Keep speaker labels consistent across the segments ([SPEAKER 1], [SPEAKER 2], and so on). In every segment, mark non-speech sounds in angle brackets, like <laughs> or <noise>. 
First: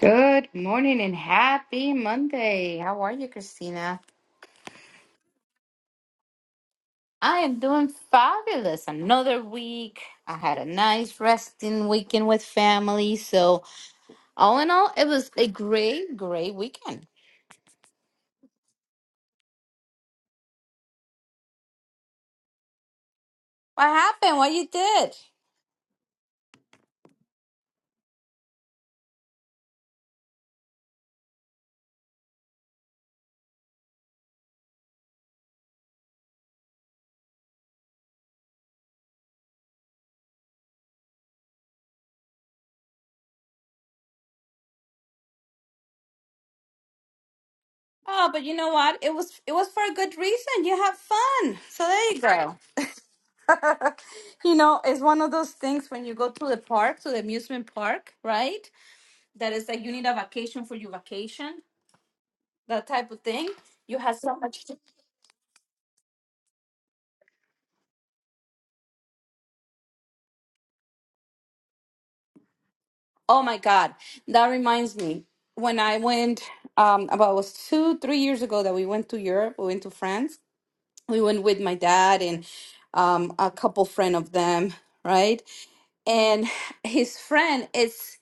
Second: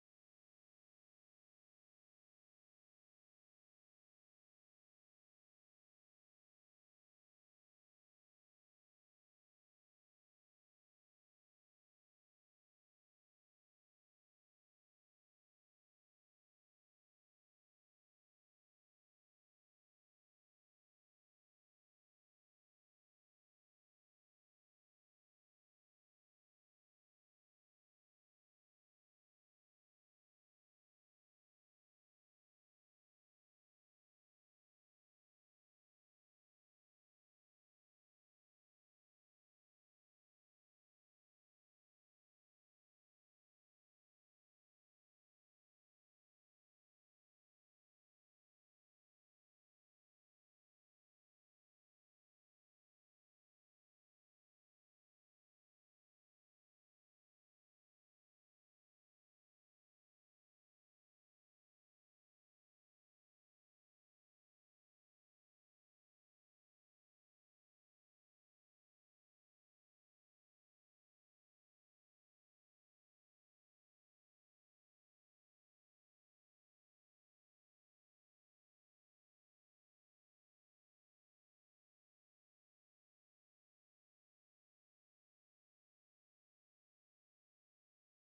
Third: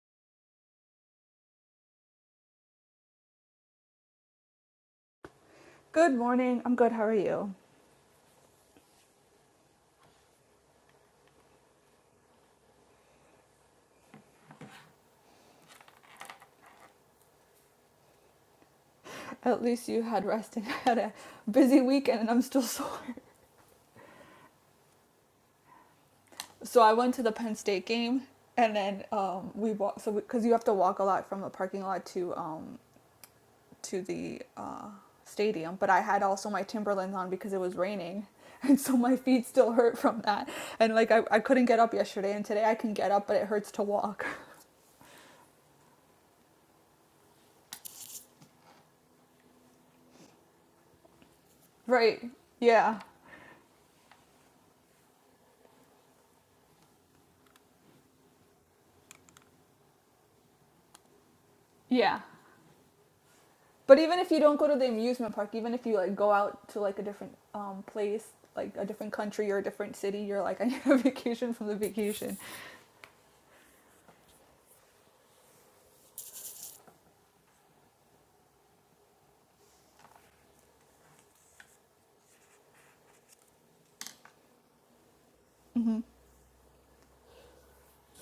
[SPEAKER 1] Good morning and happy Monday. How are you, Christina?
[SPEAKER 2] Good morning. I'm good. How are
[SPEAKER 1] I
[SPEAKER 2] you?
[SPEAKER 1] am doing fabulous. Another week. I had a nice resting weekend with family. So, all in all, it was a great, great weekend.
[SPEAKER 2] At least you had rest and <laughs> I had a busy weekend and I'm still sore.
[SPEAKER 1] What happened? What you did?
[SPEAKER 2] So I went to the Penn State game and then um, we walked so because you have to walk a lot from the parking lot to um, to the uh, stadium, but I had also my Timberlands on because it was raining. <laughs> And so my feet still hurt from that. And like I, I couldn't get up yesterday and today I can get up, but it hurts to walk. <laughs>
[SPEAKER 1] Oh, but you know what? It was it was for a good reason. You have fun. So there you
[SPEAKER 2] Right.
[SPEAKER 1] go.
[SPEAKER 2] Yeah.
[SPEAKER 1] <laughs> you know, it's one of those things when you go to the park, to the amusement park, right? That is like you need a vacation for your vacation
[SPEAKER 2] Yeah.
[SPEAKER 1] that type of thing. You
[SPEAKER 2] But
[SPEAKER 1] have
[SPEAKER 2] even if
[SPEAKER 1] so
[SPEAKER 2] you don't
[SPEAKER 1] much.
[SPEAKER 2] go to the amusement park, even if you like go out to like a different um place, like a different country or a different city, you're like, <laughs> I need a vacation from the vacation.
[SPEAKER 1] Oh my God, that reminds me when I went um, about it was two three years ago that we went to Europe. We went to France. We went with my dad and um, a couple friend of them, right?
[SPEAKER 2] hmm
[SPEAKER 1] And his friend is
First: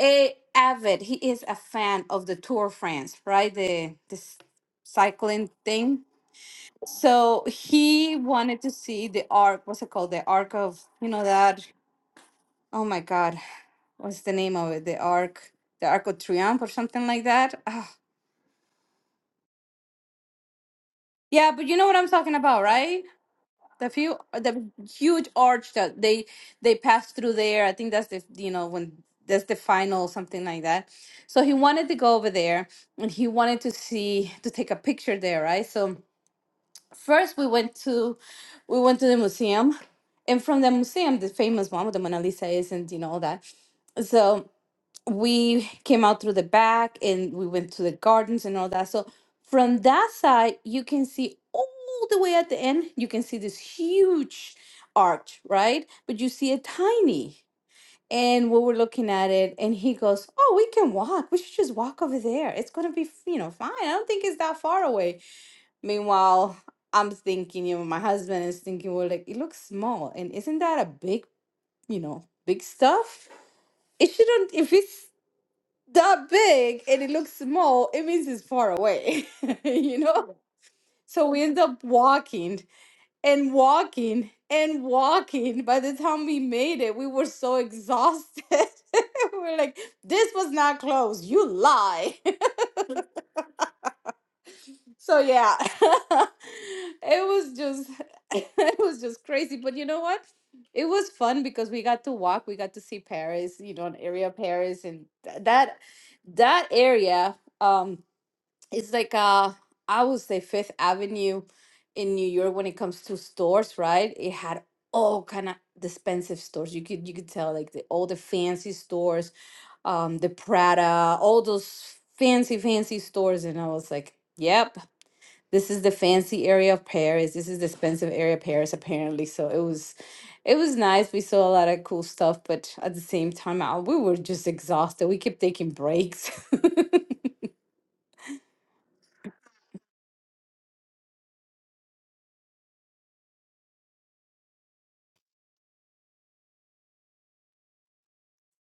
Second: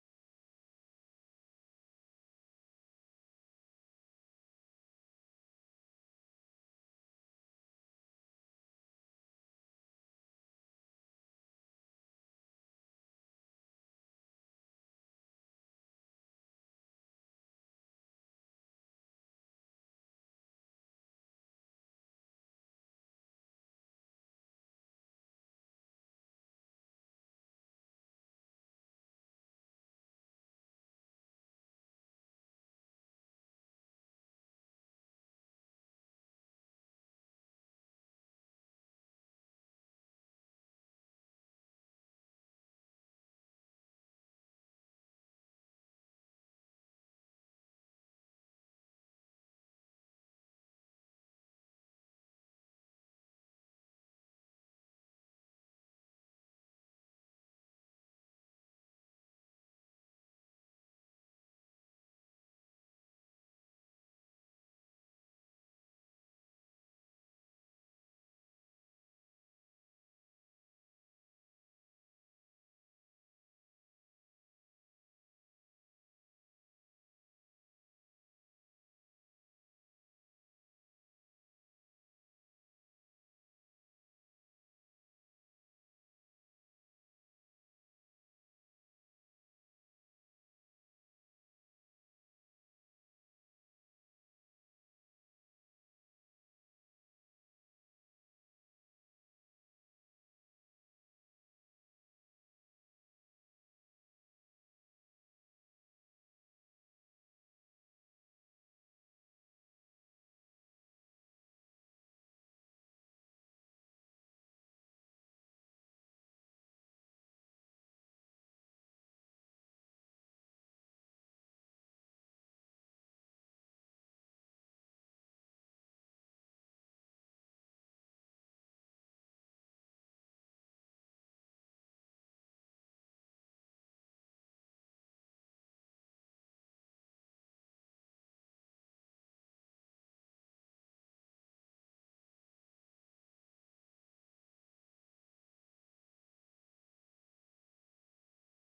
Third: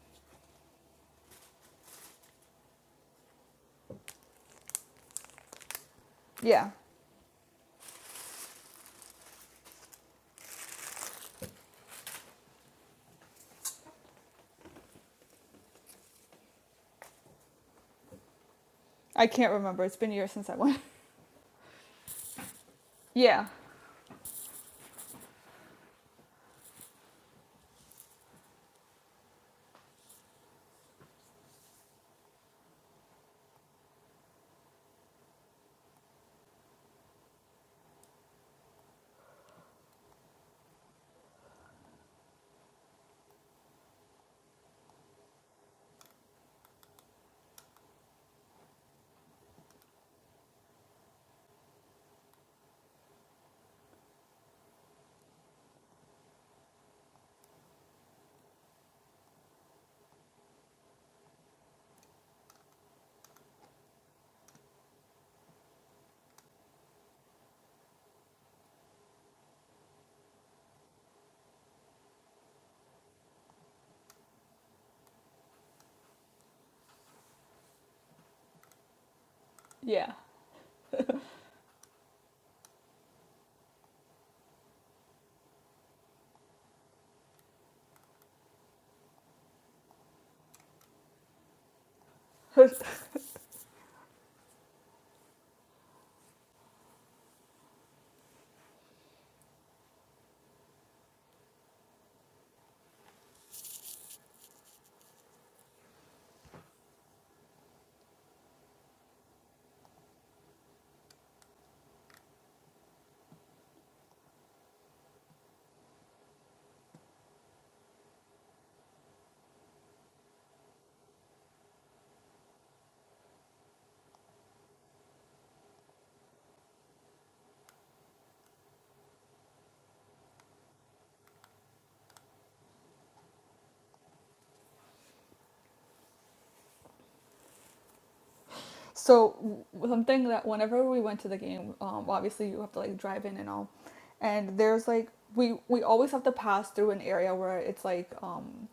[SPEAKER 1] a avid. He is a fan of the Tour of France, right? The this cycling thing.
[SPEAKER 2] Yeah,
[SPEAKER 1] So he wanted to see the arc. What's it called? The arc of you know that. Oh my God. what's the name of it? The Arc, the Arc of Triumph or something like that. Ah,
[SPEAKER 2] I can't remember. It's been years since I went.
[SPEAKER 1] yeah, but you know what I'm talking about, right?
[SPEAKER 2] Yeah,
[SPEAKER 1] The few, the huge arch that they they pass through there. I think that's the you know when that's the final something like that. So he wanted to go over there and he wanted to see to take a picture there, right? So first we went to we went to the museum, and from the museum, the famous one with the Mona Lisa is and you know all that. So we came out through the back and we went to the gardens and all that. So from that side, you can see all the way at the end, you can see this huge arch, right? But you see it tiny. And we were looking at it, and he goes, Oh, we can walk. We should just walk over there. It's going to be, you know, fine. I don't think it's that far away. Meanwhile, I'm thinking, you know, my husband is thinking, Well, like, it looks small. And isn't that a big, you know, big stuff? It shouldn't, if it's that big and it looks small, it means it's far away, <laughs> you
[SPEAKER 2] yeah.
[SPEAKER 1] know? Yeah. So we end up walking and walking and walking. By the time we made it, we were so exhausted. <laughs> We we're like, this was not close. You lie.
[SPEAKER 2] <laughs>
[SPEAKER 1] <laughs> so yeah, <laughs> it was just, <laughs> it was just crazy. But you know what? It was fun because we got to walk. We got to see Paris, you know, an area of Paris, and th- that that area. Um, it's like uh I would say Fifth Avenue in New York when it comes to stores, right? It had all kind of expensive stores. You could you could tell like the all the fancy stores, um, the Prada, all those fancy, fancy stores, and I was like, Yep, this is the fancy area of Paris. This is the expensive area of Paris, apparently. So it was it was nice. We saw a lot of cool stuff, but at the same time, I, we were just exhausted. We kept taking breaks. <laughs>
[SPEAKER 2] So something that whenever we went to the game, um, obviously you have to like drive in and all, and there's like we we always have to pass through an area where it's like um,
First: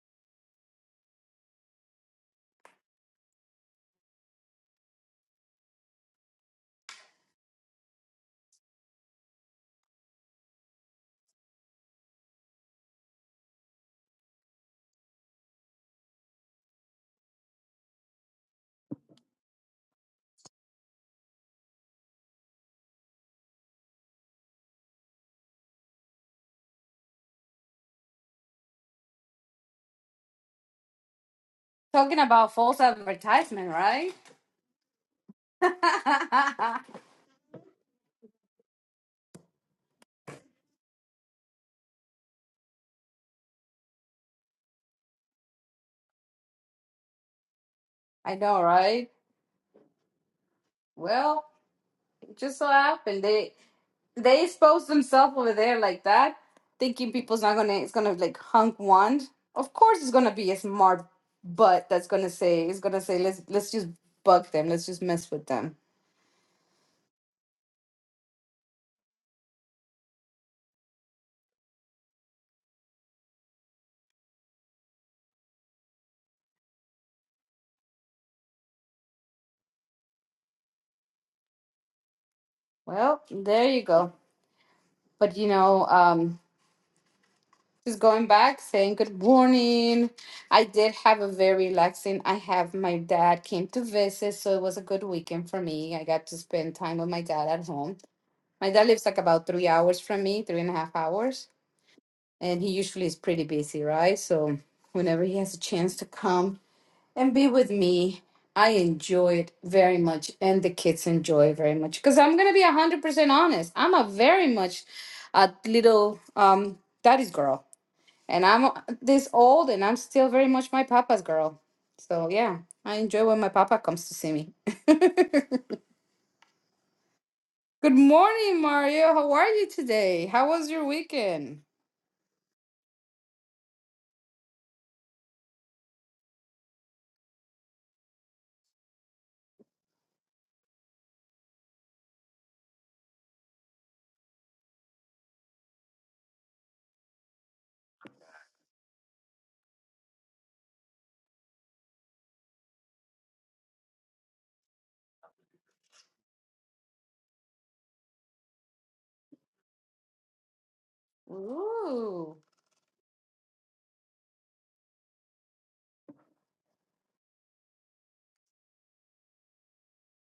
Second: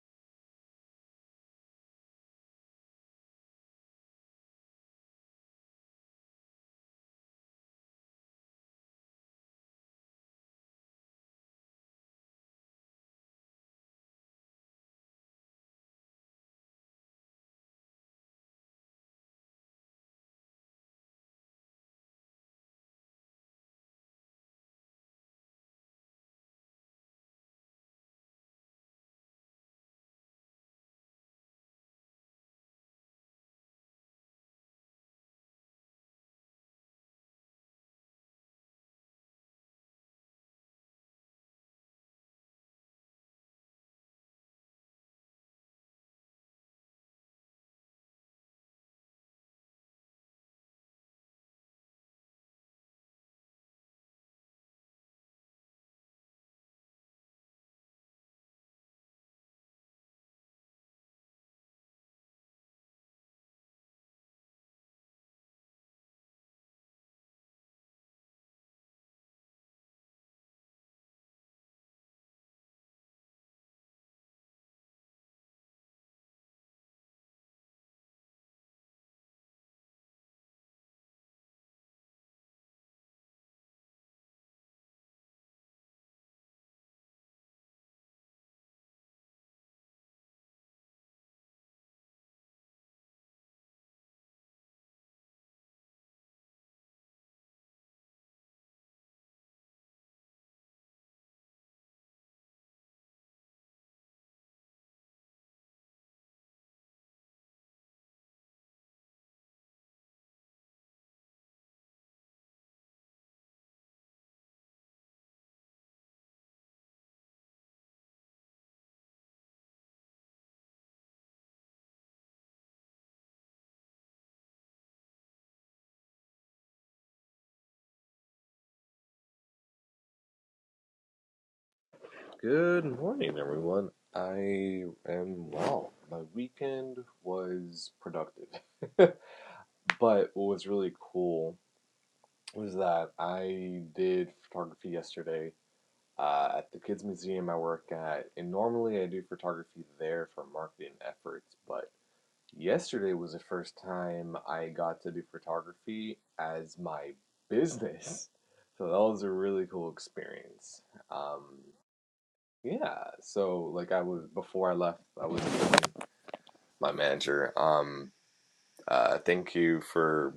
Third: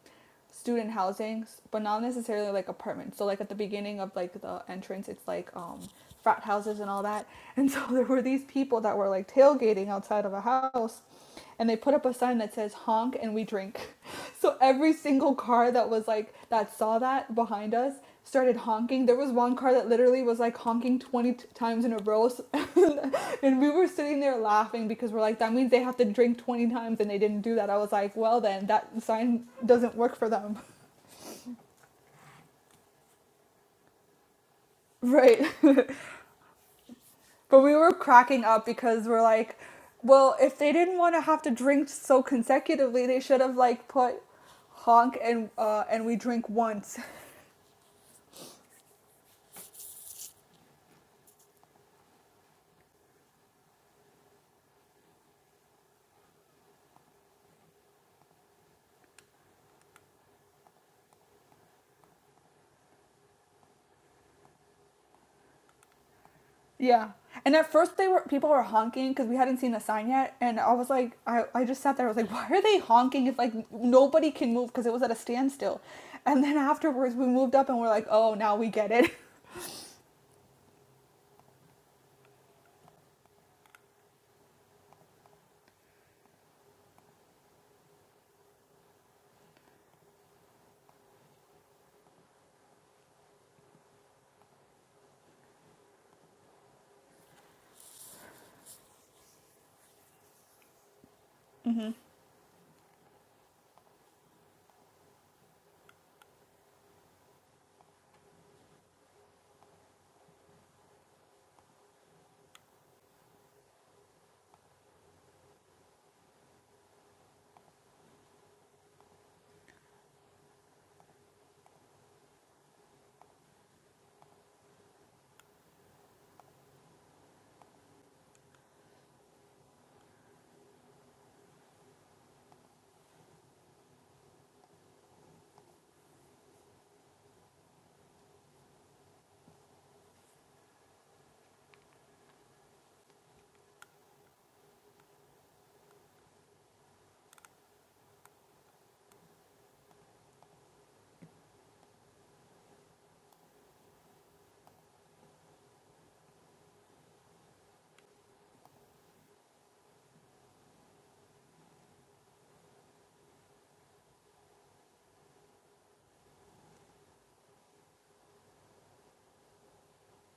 [SPEAKER 2] student housing, but not necessarily like apartments. So like at the beginning of like the entrance, it's like um, frat houses and all that. <laughs> And so there were these people that were like tailgating outside of a house, and they put up a sign that says honk and we drink. So every single car that was like that saw that behind us started honking. There was one car that literally was like honking 20 times in a row. <laughs> and we were sitting there laughing because we're like that means they have to drink 20 times and they didn't do that. I was like, well then that sign doesn't work for them.
[SPEAKER 1] Talking about false advertisement, right?
[SPEAKER 2] Right. <laughs>
[SPEAKER 1] <laughs>
[SPEAKER 2] but
[SPEAKER 1] I
[SPEAKER 2] we were cracking up because we're like, well, if they didn't want to have to drink so consecutively, they should have like put honk and uh, and we drink once <laughs>
[SPEAKER 1] know, right? Well, it just so happened they they exposed themselves over there like that, thinking people's not gonna it's gonna like hunk wand. Of course, it's gonna be a smart butt that's gonna say it's gonna say let's let's just bug them, let's just mess with them.
[SPEAKER 2] Yeah. And at first they were people were honking because we hadn't seen the sign yet, and I was like, I, I just sat there. I was like, <laughs> why are they honking if like nobody can move because it was at a standstill? And then afterwards we moved up and we're like, oh, now we get it. <laughs>
[SPEAKER 1] Well, there you go. But you know, um, Just going back, saying good morning. I did have a very relaxing. I have my dad came to visit, so it was a good weekend for me. I got to spend time with my dad at home. My dad lives like about three hours from me, three and a half hours,
[SPEAKER 2] hmm
[SPEAKER 1] and he usually is pretty busy, right? So whenever he has a chance to come and be with me, I enjoy it very much, and the kids enjoy it very much. Because I'm gonna be hundred percent honest, I'm a very much a little um daddy's girl and I'm this old and I'm still very much my papa's girl. So yeah, I enjoy when my papa comes to see me. <laughs> Good morning, Mario. How are you today? How was your weekend?
[SPEAKER 3] Good morning, everyone. I am well. My weekend was productive, <laughs> but what was really cool was that I did photography yesterday uh, at the Kids Museum I work at, and normally I do photography there for marketing efforts, but yesterday was the first time I got to do photography as my business. So that was a really cool experience. Um,
[SPEAKER 1] Ooh.
[SPEAKER 3] Yeah, so like I was before I left, I was my manager. Um, uh, thank you for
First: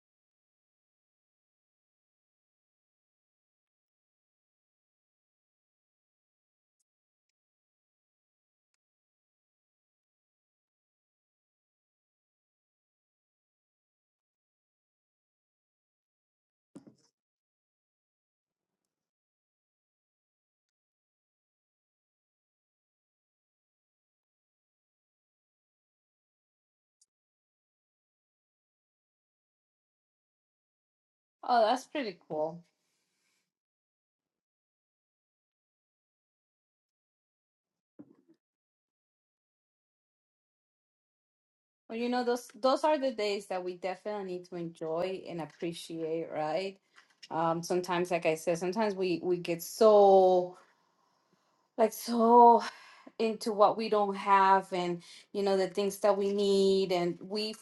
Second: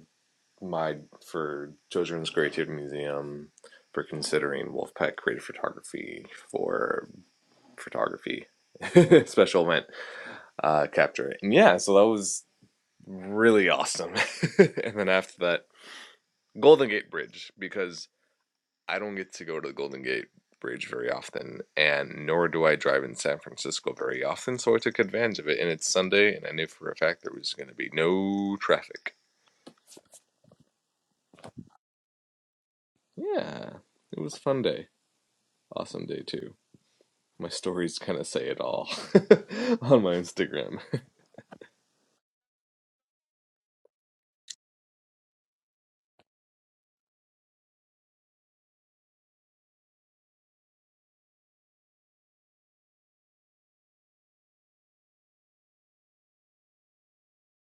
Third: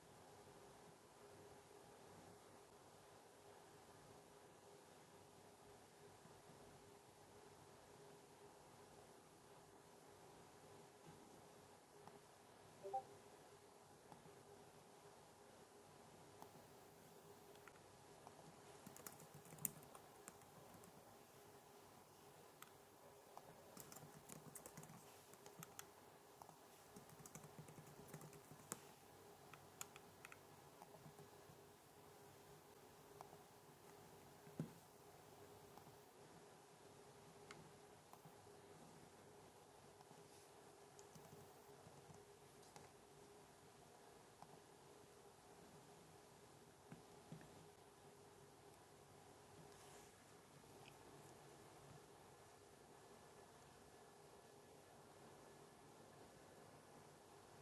[SPEAKER 3] my for Children's Creative Museum for considering Wolfpack Creative Photography for photography <laughs> special event uh, capture. And yeah, so that was really awesome. <laughs> and then after that, Golden Gate Bridge because I don't get to go to the Golden Gate Bridge very often, and nor do I drive in San Francisco very often. So I took advantage of it, and it's Sunday, and I knew for a fact there was going to be no traffic.
[SPEAKER 1] Oh, that's pretty cool.
[SPEAKER 3] Yeah, it was a fun day. Awesome day, too. My stories kind of say it all <laughs> on my Instagram.
[SPEAKER 1] Well, you know, those those are the days that we definitely need to enjoy and appreciate, right? Um, sometimes, like I said, sometimes we we get so like so into what we don't have and you know the things that we need and we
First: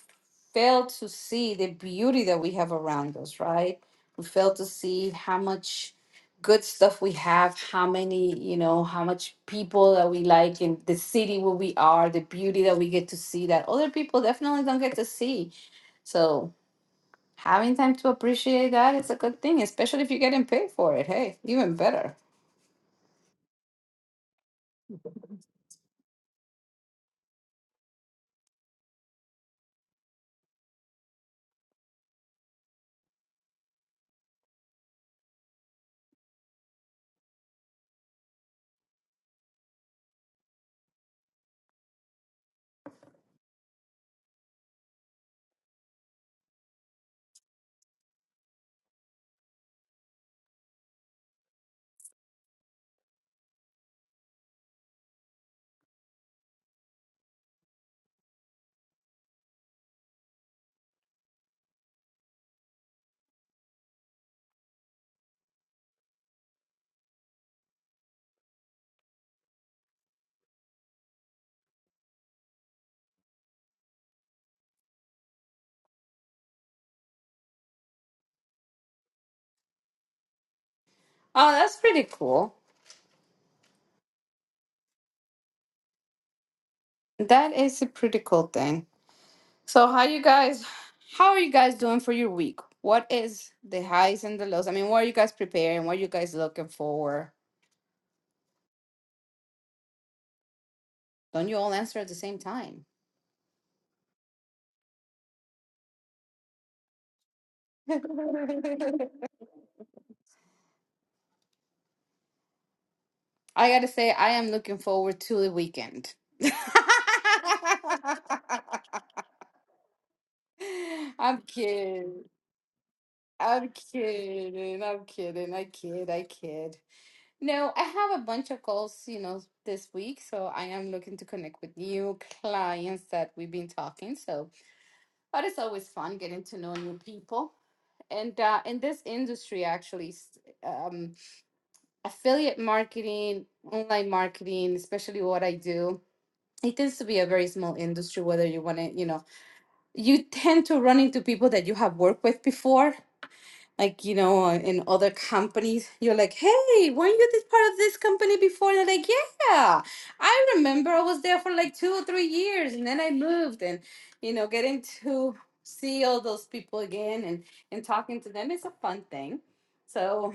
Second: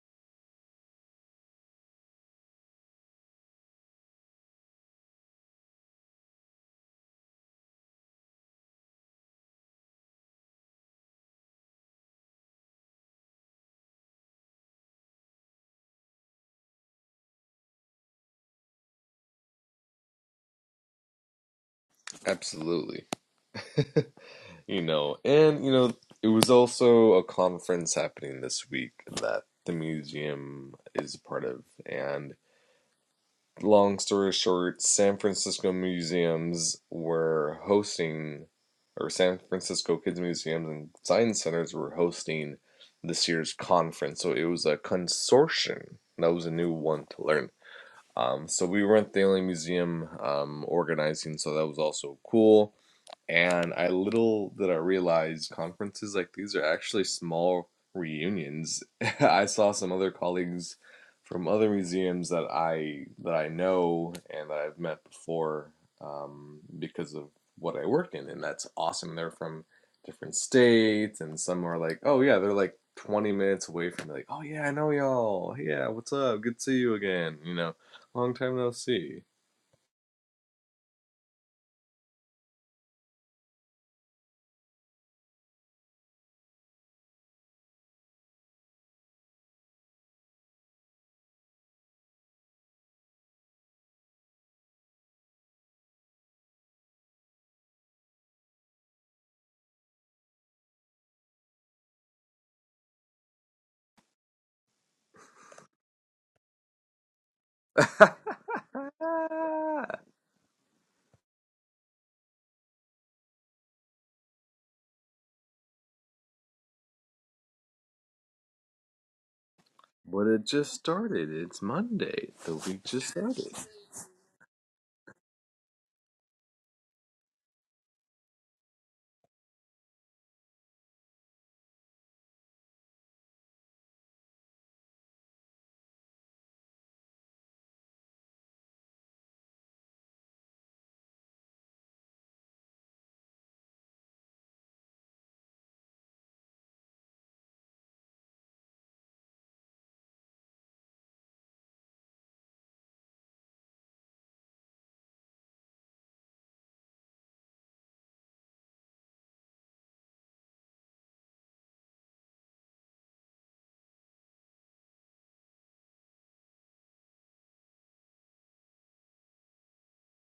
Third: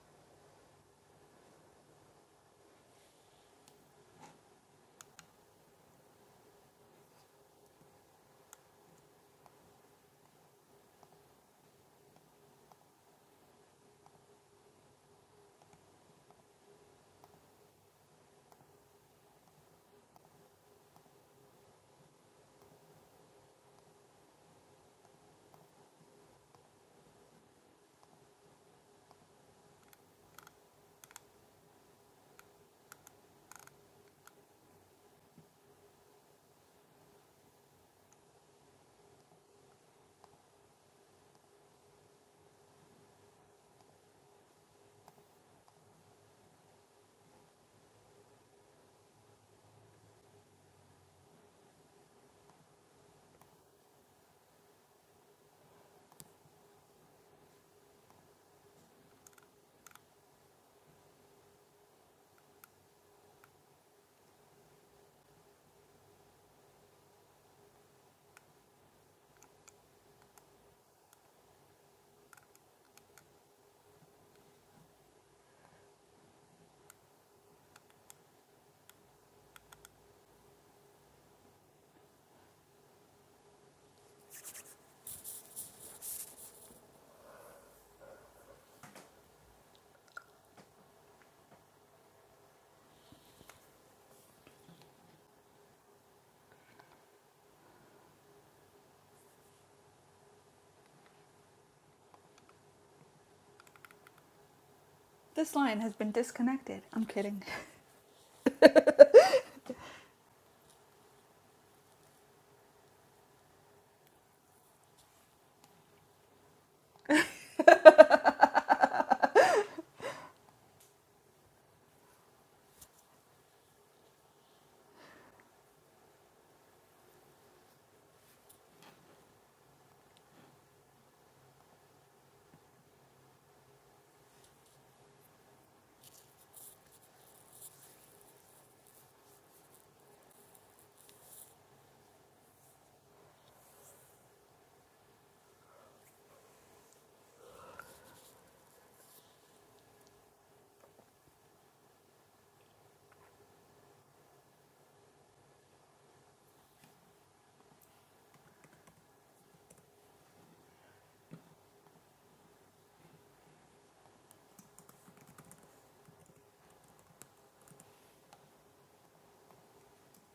[SPEAKER 1] fail to see the beauty that we have around us right we fail to see how much good stuff we have how many you know how much people that we like in the city where we are the beauty that we get to see that other people definitely don't get to see so having time to appreciate that is a good thing especially if you're getting paid for it hey even better
[SPEAKER 3] Absolutely. <laughs> you know, and, you know, it was also a conference happening this week that the museum is a part of, and long story short, San Francisco museums were hosting, or San Francisco Kids Museums and Science Centers were hosting this year's conference. So it was a consortium. That was a new one to learn. Um, so we weren't the only museum um, organizing, so that was also cool. And I little did I realize conferences like these are actually small reunions. <laughs> I saw some other colleagues from other museums that I that I know and that I've met before um, because of what I work in, and that's awesome. They're from different states, and some are like, oh yeah, they're like 20 minutes away from me. Like, oh yeah, I know y'all. Yeah, what's up? Good to see you again. You know, long time no see.
[SPEAKER 1] oh that's pretty cool that is a pretty cool thing So how you guys how are you guys doing for your week? What is the highs and the lows? I mean, what are you guys preparing? What are you guys looking for? Don't you all answer at the same time?
[SPEAKER 2] This line has been disconnected. I'm kidding.
[SPEAKER 1] <laughs> I
[SPEAKER 3] <laughs>
[SPEAKER 1] gotta say, I am looking forward to the weekend. <laughs>
[SPEAKER 3] But it just started.
[SPEAKER 1] I'm
[SPEAKER 3] It's
[SPEAKER 1] kidding.
[SPEAKER 3] Monday. The week just started.
[SPEAKER 1] I'm kidding. I'm kidding. I kid. I kid. No, I have a bunch of calls, you know, this week, so I am looking to connect with new clients that we've been talking. So But it's always fun getting to know new people. And uh, in this industry, actually, s- um, affiliate marketing, online marketing, especially what I do, it tends to be a very small industry. Whether you want to, you know, you tend to run into people that you have worked with before like you know in other companies you're like hey weren't you this part of this company before and they're like yeah i remember i was there for like two or three years and then i moved and you know getting to see all those people again and and talking to them is a fun thing so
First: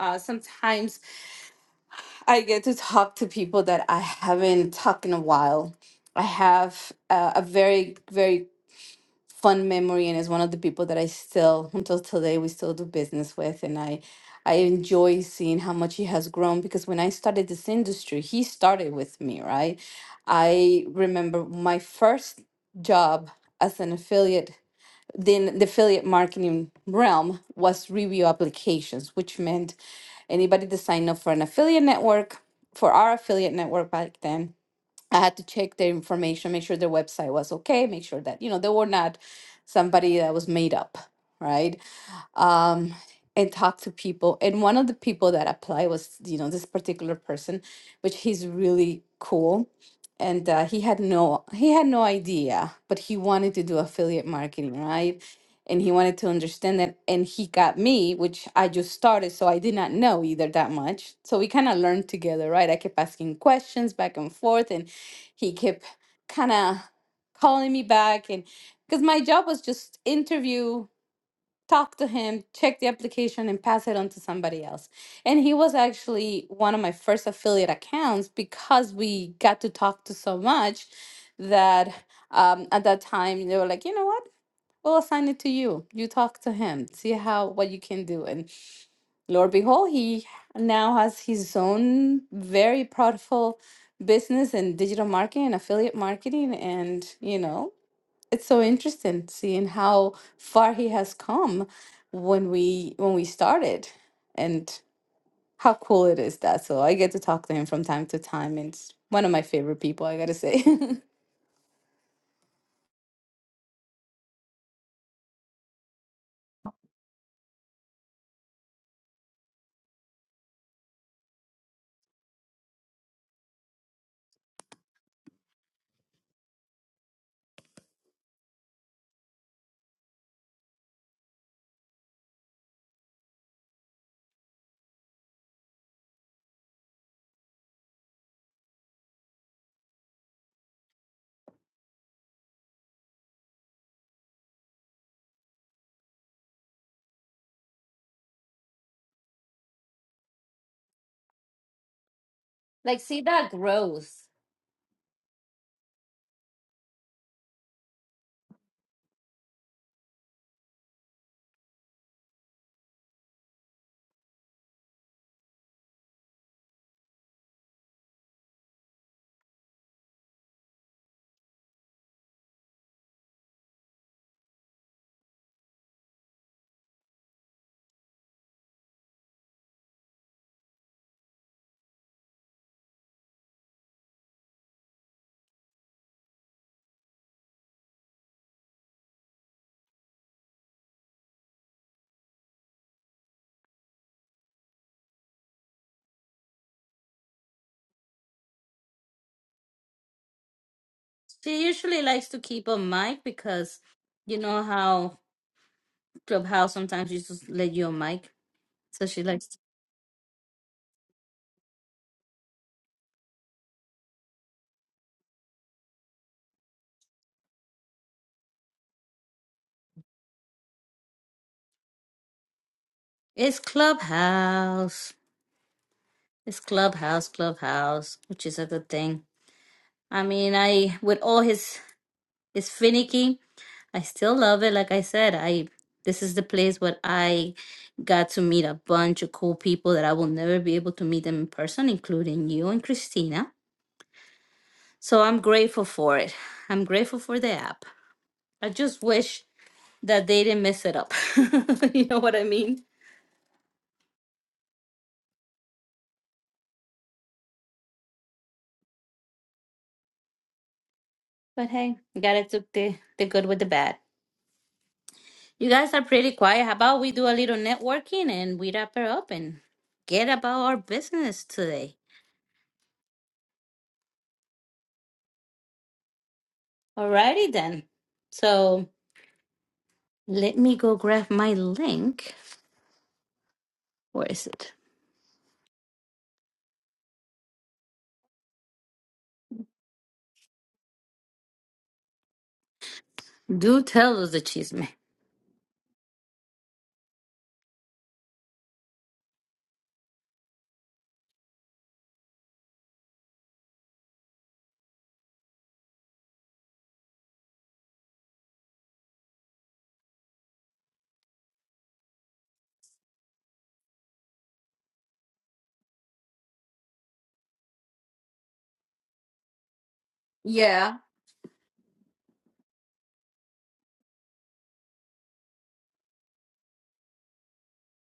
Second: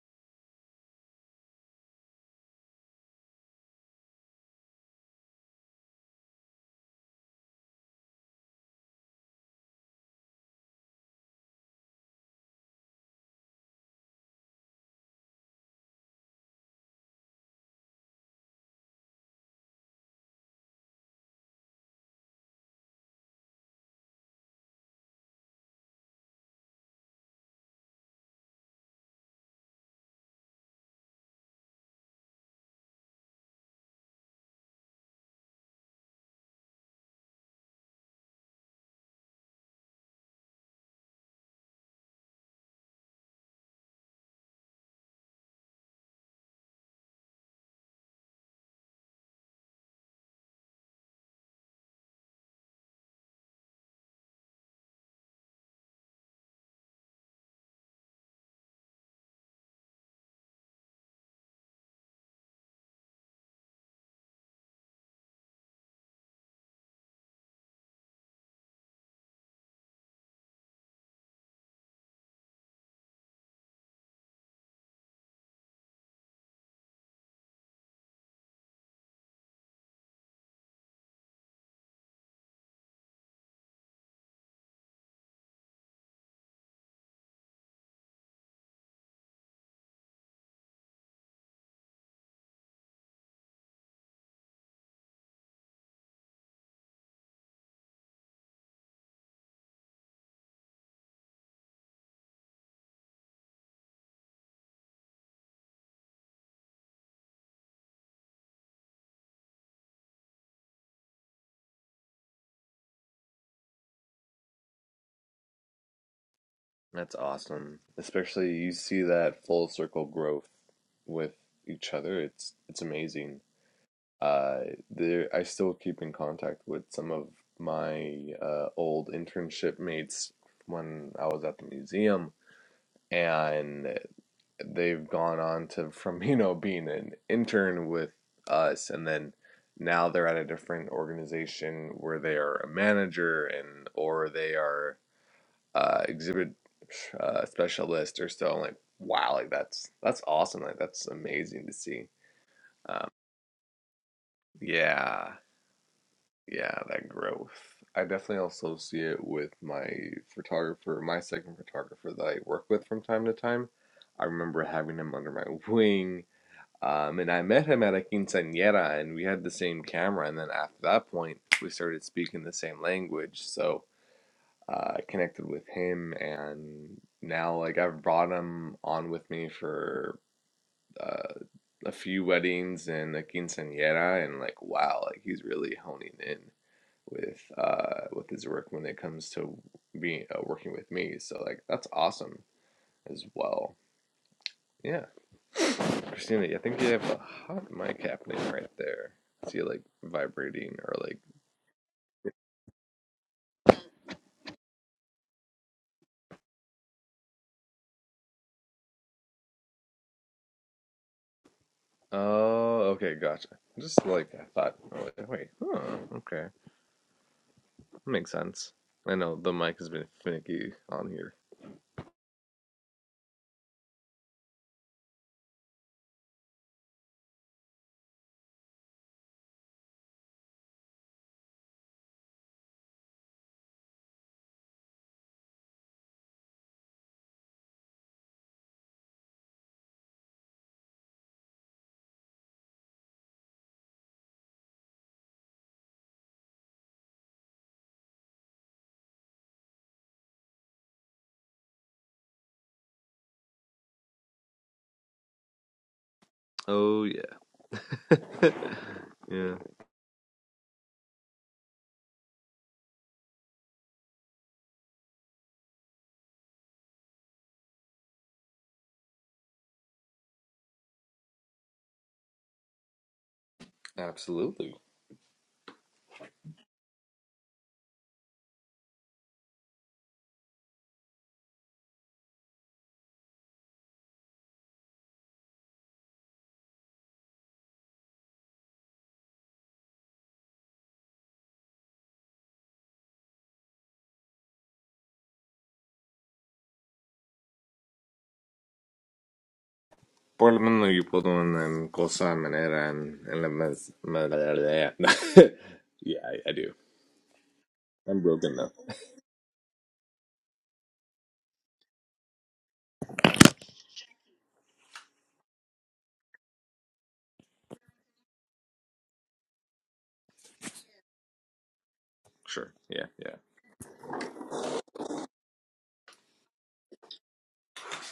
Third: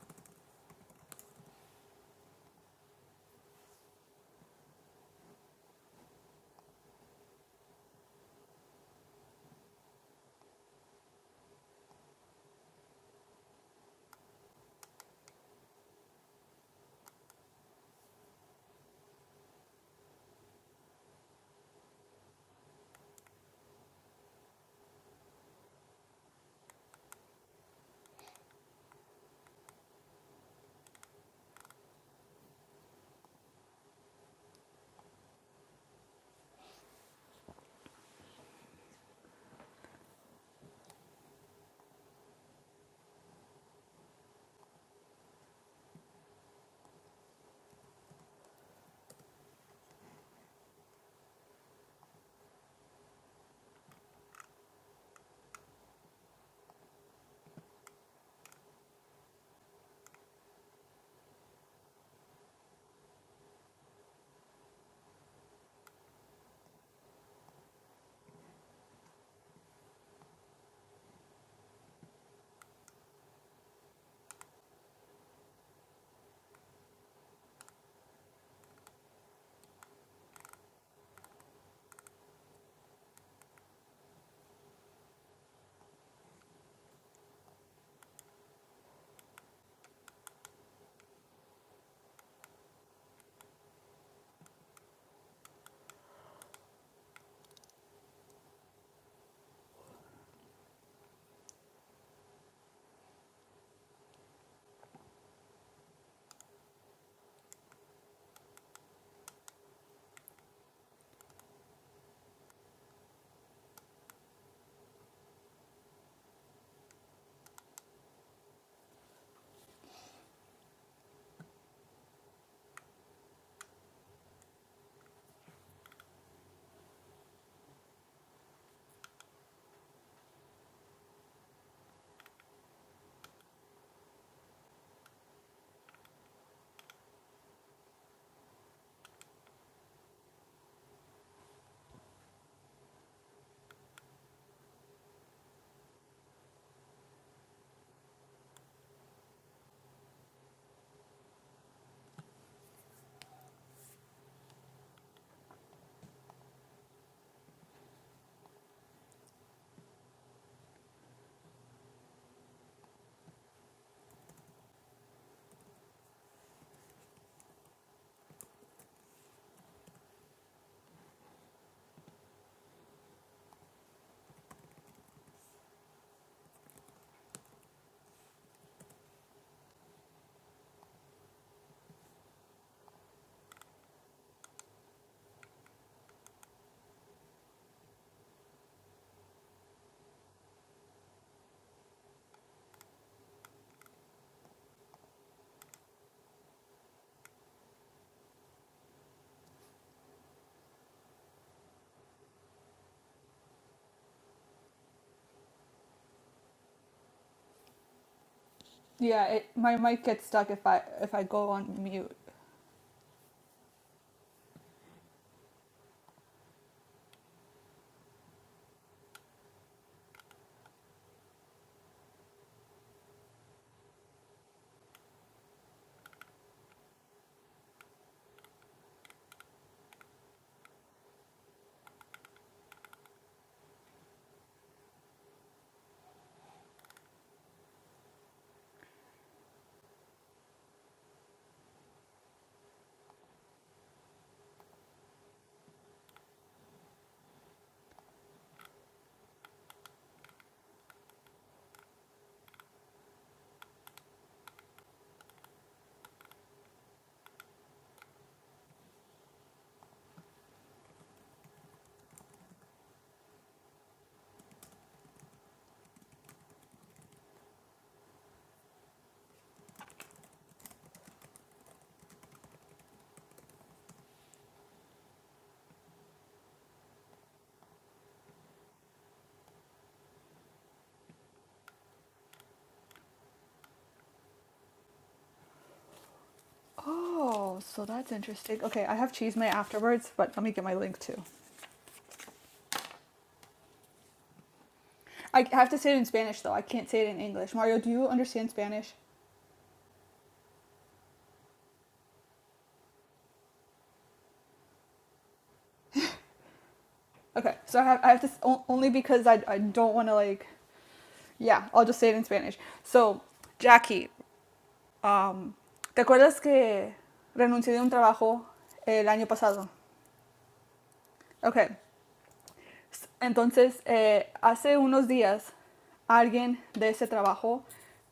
[SPEAKER 1] uh, sometimes i get to talk to people that i haven't talked in a while i have uh, a very very fun memory and is one of the people that I still until today we still do business with and I I enjoy seeing how much he has grown because when I started this industry he started with me right I remember my first job as an affiliate then the affiliate marketing realm was review applications which meant anybody that signed up for an affiliate network for our affiliate network back then I had to check their information, make sure their website was okay, make sure that, you know, they were not somebody that was made up, right? um, and talk to people. And one of the people that applied was, you know, this particular person, which he's really cool. And uh, he had no he had no idea, but he wanted to do affiliate marketing, right? And he wanted to understand that. And he got me, which I just started, so I did not know either that much. So we kind of learned together, right? I kept asking questions back and forth, and he kept kind of calling me back and because my job was just interview talk to him, check the application, and pass it on to somebody else. And he was actually one of my first affiliate accounts because we got to talk to so much that um, at that time they were like, you know what? We'll assign it to you. You talk to him, see how what you can do. And Lord behold, he now has his own very profitable business in digital marketing and affiliate marketing. And, you know, it's so interesting seeing how far he has come when we when we started and how cool it is that so i get to talk to him from time to time and it's one of my favorite people i gotta say <laughs>
[SPEAKER 3] That's awesome. Especially you see that full circle growth with each other. It's it's amazing. Uh, there I still keep in contact with some of my uh, old internship mates when I was at the museum, and they've gone on to from <laughs> you know being an intern with us and then now they're at a different organization where they are a manager and or they are uh, exhibit uh, specialist or so. I'm like, wow, like that's that's awesome. Like that's amazing to see. Um, yeah, yeah, that growth. I definitely also see it with my photographer, my second photographer that I work with from time to time. I remember having him under my <laughs> wing Um, and I met him at a quinceañera, and we had the same camera. And then after that point, we started speaking the same language. So uh, I connected with him, and now like I've brought him on with me for uh, a few weddings and a quinceañera, and like wow, like he's really honing in with uh, with his work when it comes to being uh, working with me. So like that's awesome as well. Yeah. Christina, I think you have a hot mic happening right there. I See it like vibrating or like
[SPEAKER 1] She likes to keep a mic because you know how Clubhouse sometimes you just let you a mic. So she
[SPEAKER 2] Yeah, it,
[SPEAKER 1] likes to,
[SPEAKER 2] my mic gets stuck if I if I go on mute.
[SPEAKER 3] oh okay, gotcha. Just like I thought oh, wait, huh, okay. Makes sense. I know the mic has been finicky on here.
[SPEAKER 1] it's Clubhouse. It's Clubhouse, Clubhouse, which is a good thing. I mean, I with all his his finicky. I still love it. Like I said, I this is the place where I got to meet a bunch of cool people that I will never be able to meet them in person, including you and Christina. So I'm grateful for it. I'm grateful for the app. I just wish that they didn't mess it up. <laughs> you know what I mean?
[SPEAKER 3] Oh yeah. <laughs> yeah.
[SPEAKER 1] But hey, you gotta take the, the good with the bad. You guys are pretty quiet. How about we do a little networking and we wrap it up and get about our business today?
[SPEAKER 3] Absolutely.
[SPEAKER 1] Alrighty then. So Let me go grab my link. Where is it?
[SPEAKER 2] Oh, so that's interesting. Okay, I have cheese may afterwards, but let me get my link too.
[SPEAKER 1] Do tell us the chisme.
[SPEAKER 2] I have to say it in Spanish though. I can't say it in English. Mario, do you understand Spanish?
[SPEAKER 3] Por lo menos yo puedo en cosa manera en, en la mes, <laughs> Yeah, I, I do.
[SPEAKER 2] Okay, so I have, I
[SPEAKER 3] I'm
[SPEAKER 2] have to,
[SPEAKER 3] broken now.
[SPEAKER 2] only because I, I don't want to like, yeah, I'll just say it in Spanish. So, Jackie, um, ¿te acuerdas que renuncié de un trabajo el año pasado?
[SPEAKER 1] Yeah.
[SPEAKER 2] Okay,
[SPEAKER 3] Sure. Yeah, yeah.
[SPEAKER 2] entonces, eh, hace unos días, alguien de ese trabajo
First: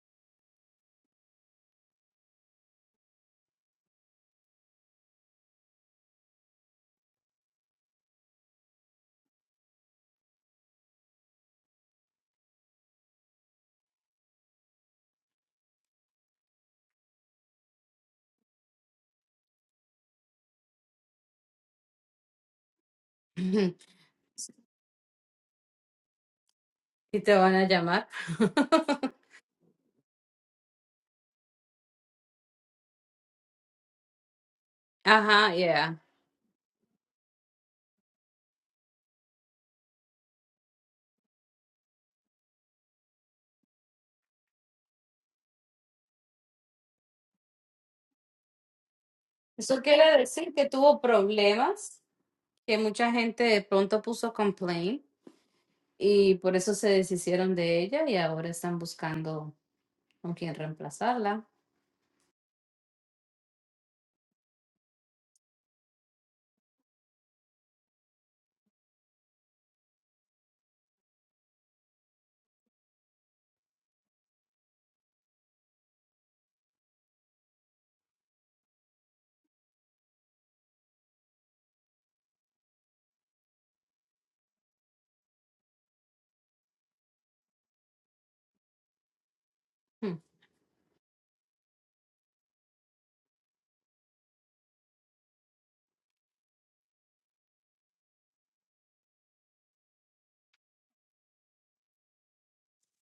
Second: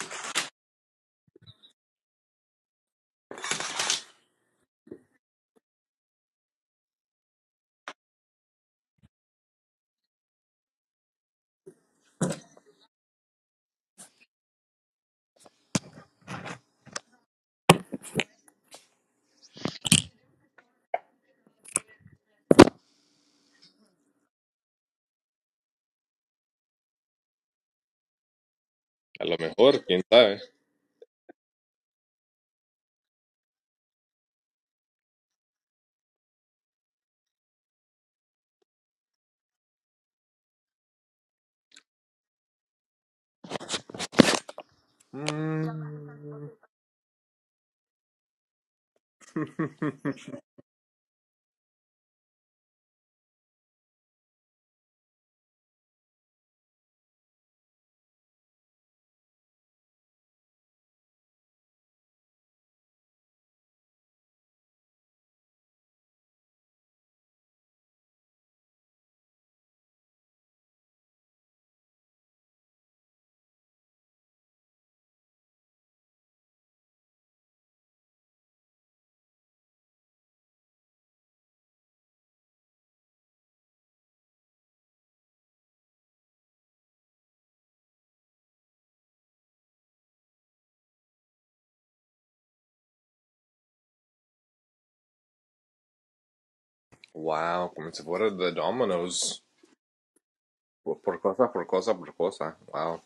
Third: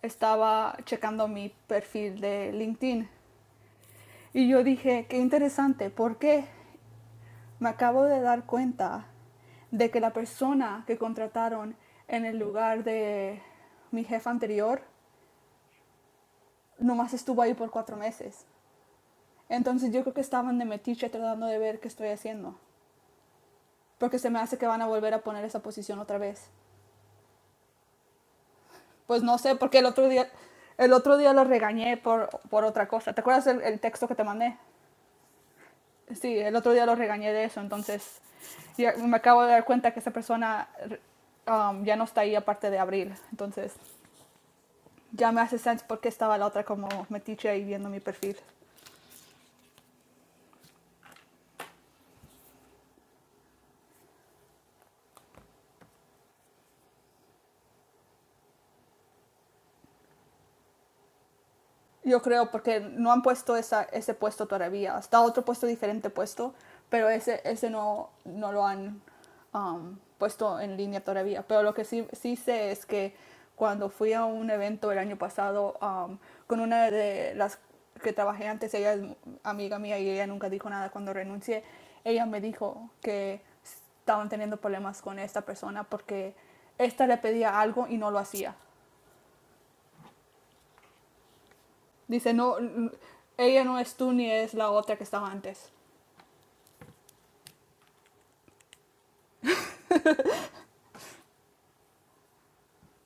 [SPEAKER 2] estaba checando mi perfil de LinkedIn y yo dije, qué interesante, ¿por qué? Me acabo de dar cuenta de que la persona que contrataron en el lugar de mi jefa anterior nomás estuvo ahí por cuatro meses. Entonces yo creo que estaban de metiche tratando de ver qué estoy haciendo.
[SPEAKER 1] <laughs>
[SPEAKER 2] Porque se me hace que van a volver a poner esa posición otra vez.
[SPEAKER 1] Y te van a llamar. <laughs>
[SPEAKER 2] Pues
[SPEAKER 3] A lo
[SPEAKER 2] no sé, porque
[SPEAKER 3] mejor,
[SPEAKER 2] el
[SPEAKER 3] quién
[SPEAKER 2] otro día,
[SPEAKER 3] sabe.
[SPEAKER 2] el otro día lo regañé por, por otra cosa. ¿Te acuerdas el, el texto que te mandé?
[SPEAKER 1] Ajá, yeah.
[SPEAKER 2] Sí, el otro día lo regañé de eso. Entonces ya me acabo de dar cuenta que esa persona um, ya no está ahí aparte de abril. Entonces ya me hace sense por qué estaba
[SPEAKER 3] Mm.
[SPEAKER 2] la otra como metiche ahí viendo mi perfil.
[SPEAKER 1] Eso
[SPEAKER 3] <laughs>
[SPEAKER 1] quiere decir que tuvo problemas, que mucha gente de pronto puso complaint y por eso se deshicieron de ella y ahora están buscando con quién reemplazarla.
[SPEAKER 2] Yo creo, porque no han puesto esa, ese puesto todavía. Está otro puesto, diferente puesto, pero ese, ese no, no lo han um, puesto en línea todavía. Pero lo que sí, sí sé es que cuando fui a un evento el año pasado um, con una de las que trabajé antes, ella es amiga mía y ella nunca dijo nada cuando renuncié, ella me dijo que estaban teniendo problemas con esta persona porque esta le pedía algo y no lo hacía.
[SPEAKER 1] Hmm.
[SPEAKER 2] Dice, no, ella no es tú ni es la otra que estaba antes.
[SPEAKER 3] Wow, come se fuera de Domino's. Pues Por cosa, por cosa, por cosa. Wow.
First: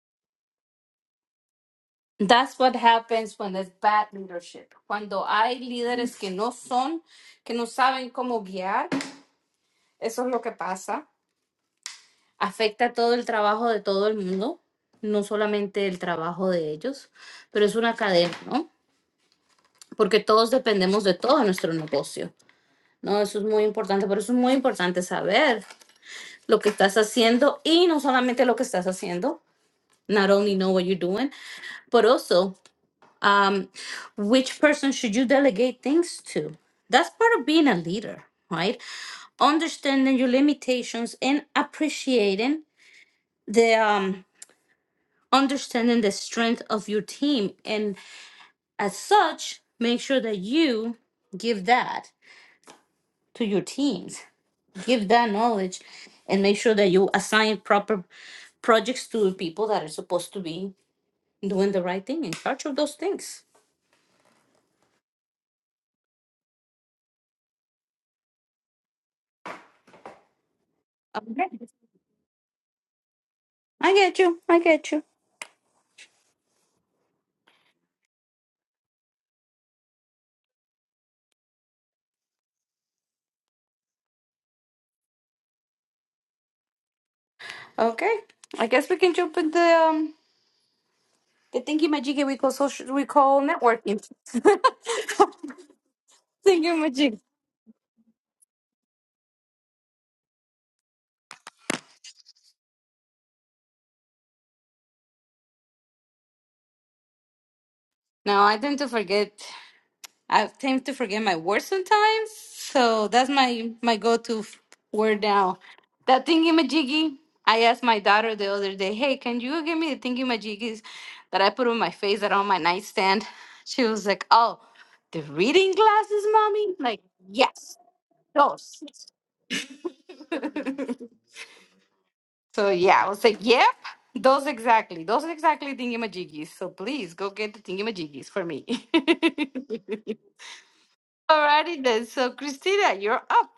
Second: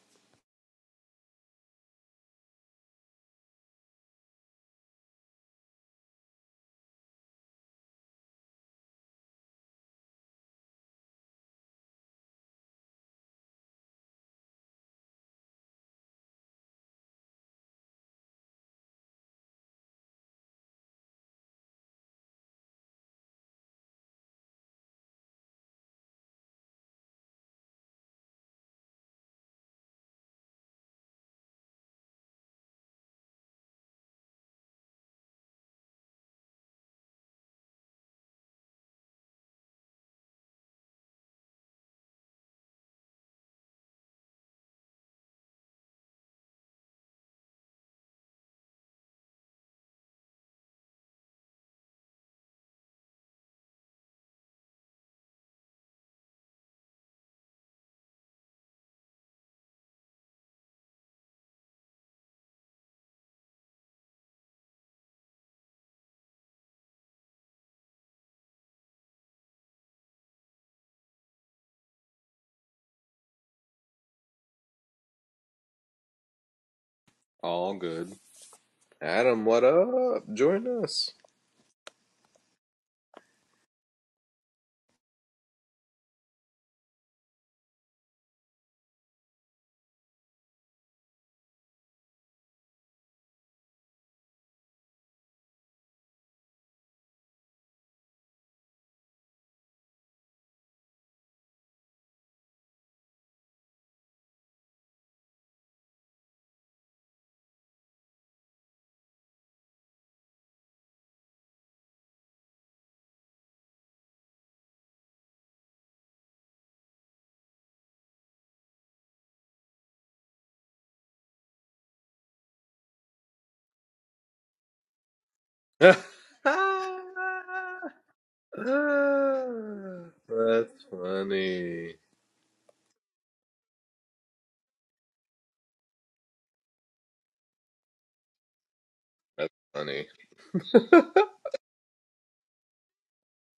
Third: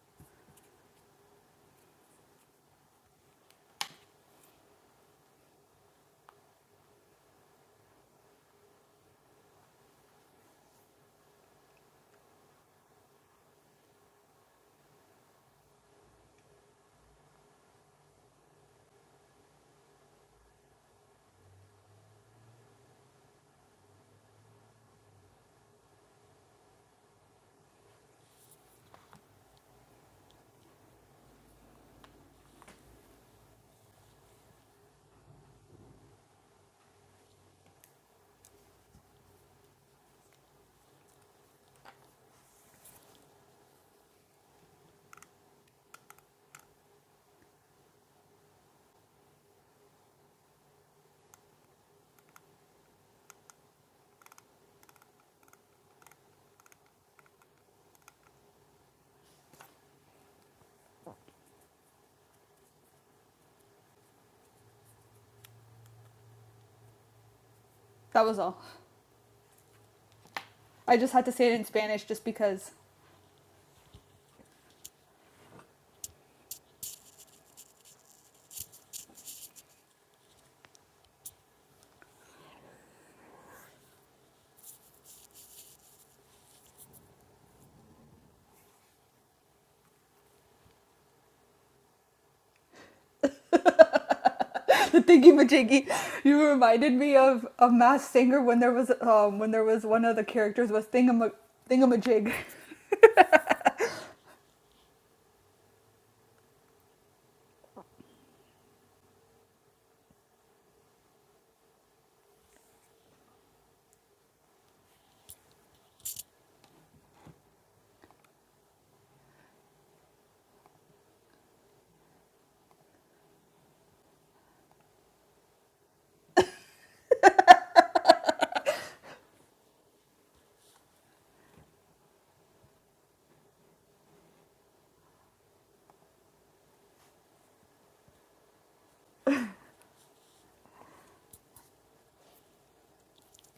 [SPEAKER 1] That's what happens when there's bad leadership. Cuando hay líderes que no son, que no saben cómo guiar, eso es lo que pasa. afecta todo el trabajo de todo el mundo, no solamente el trabajo de ellos, pero es una cadena, ¿no? Porque todos dependemos de todo nuestro negocio, ¿no? Eso es muy importante, por eso es muy importante saber lo que estás haciendo y no solamente lo que estás haciendo, not only know what you're doing, but also um, which person should you delegate things to? That's part of being a leader, right? Understanding your limitations and appreciating the, um. understanding the strength of your team and as such make sure that you give that to your teams give that knowledge and make sure that you assign proper projects to people that are supposed to be doing the right thing in charge of those things
[SPEAKER 2] That was all. I just had to
[SPEAKER 1] okay
[SPEAKER 2] say it in Spanish just because.
[SPEAKER 1] i get you i get you
[SPEAKER 3] All good. Adam, what up? Join us.
[SPEAKER 1] okay i guess we can jump in the um the thingy majiki we call social we call networking <laughs>
[SPEAKER 2] <laughs> Thinky Majiggy, you
[SPEAKER 1] thingy
[SPEAKER 2] reminded me
[SPEAKER 1] majiki
[SPEAKER 2] of a Masked singer when there was um when there was one of the characters was Thingama Thingamajig.
[SPEAKER 1] now i tend to forget I tend to forget my words sometimes, so that's my my go-to f- word now. That thingy majiggy. I asked my daughter the other day, "Hey, can you give me the thingy majiggies that I put on my face that are on my nightstand?" She was like, "Oh, the reading
[SPEAKER 3] <laughs> That's
[SPEAKER 1] glasses, mommy." Like, yes, those. <laughs>
[SPEAKER 3] funny.
[SPEAKER 1] so yeah, I was like, "Yep, those exactly. Those exactly thingy majiggies." So please go get the thingy majiggies for me.
[SPEAKER 3] That's funny.
[SPEAKER 1] <laughs>
[SPEAKER 3] <laughs>
[SPEAKER 1] Alrighty then. So Christina, you're up.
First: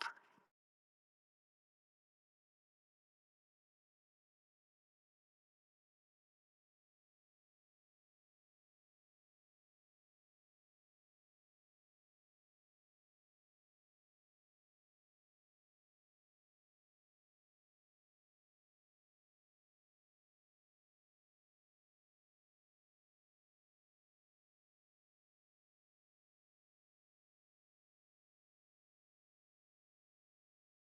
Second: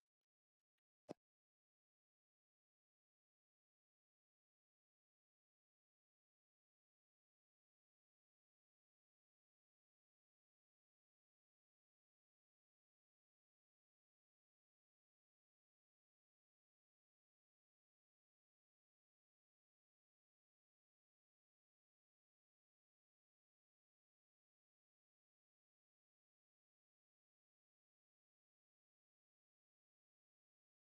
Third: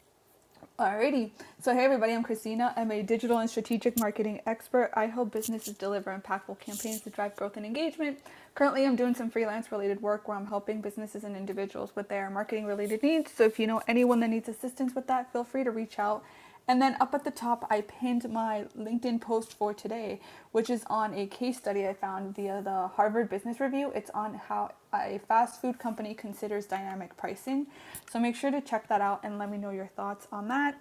[SPEAKER 2] Alrighty. So, hey everybody, I'm Christina. I'm a digital and strategic marketing expert. I help businesses deliver impactful campaigns to drive growth and engagement. Currently, I'm doing some freelance related work where I'm helping businesses and individuals with their marketing related needs. So, if you know anyone that needs assistance with that, feel free to reach out. And then up at the top, I pinned my LinkedIn post for today, which is on a case study I found via the Harvard Business Review. It's on how a fast food company considers dynamic pricing. So make sure to check that out and let me know your thoughts on that.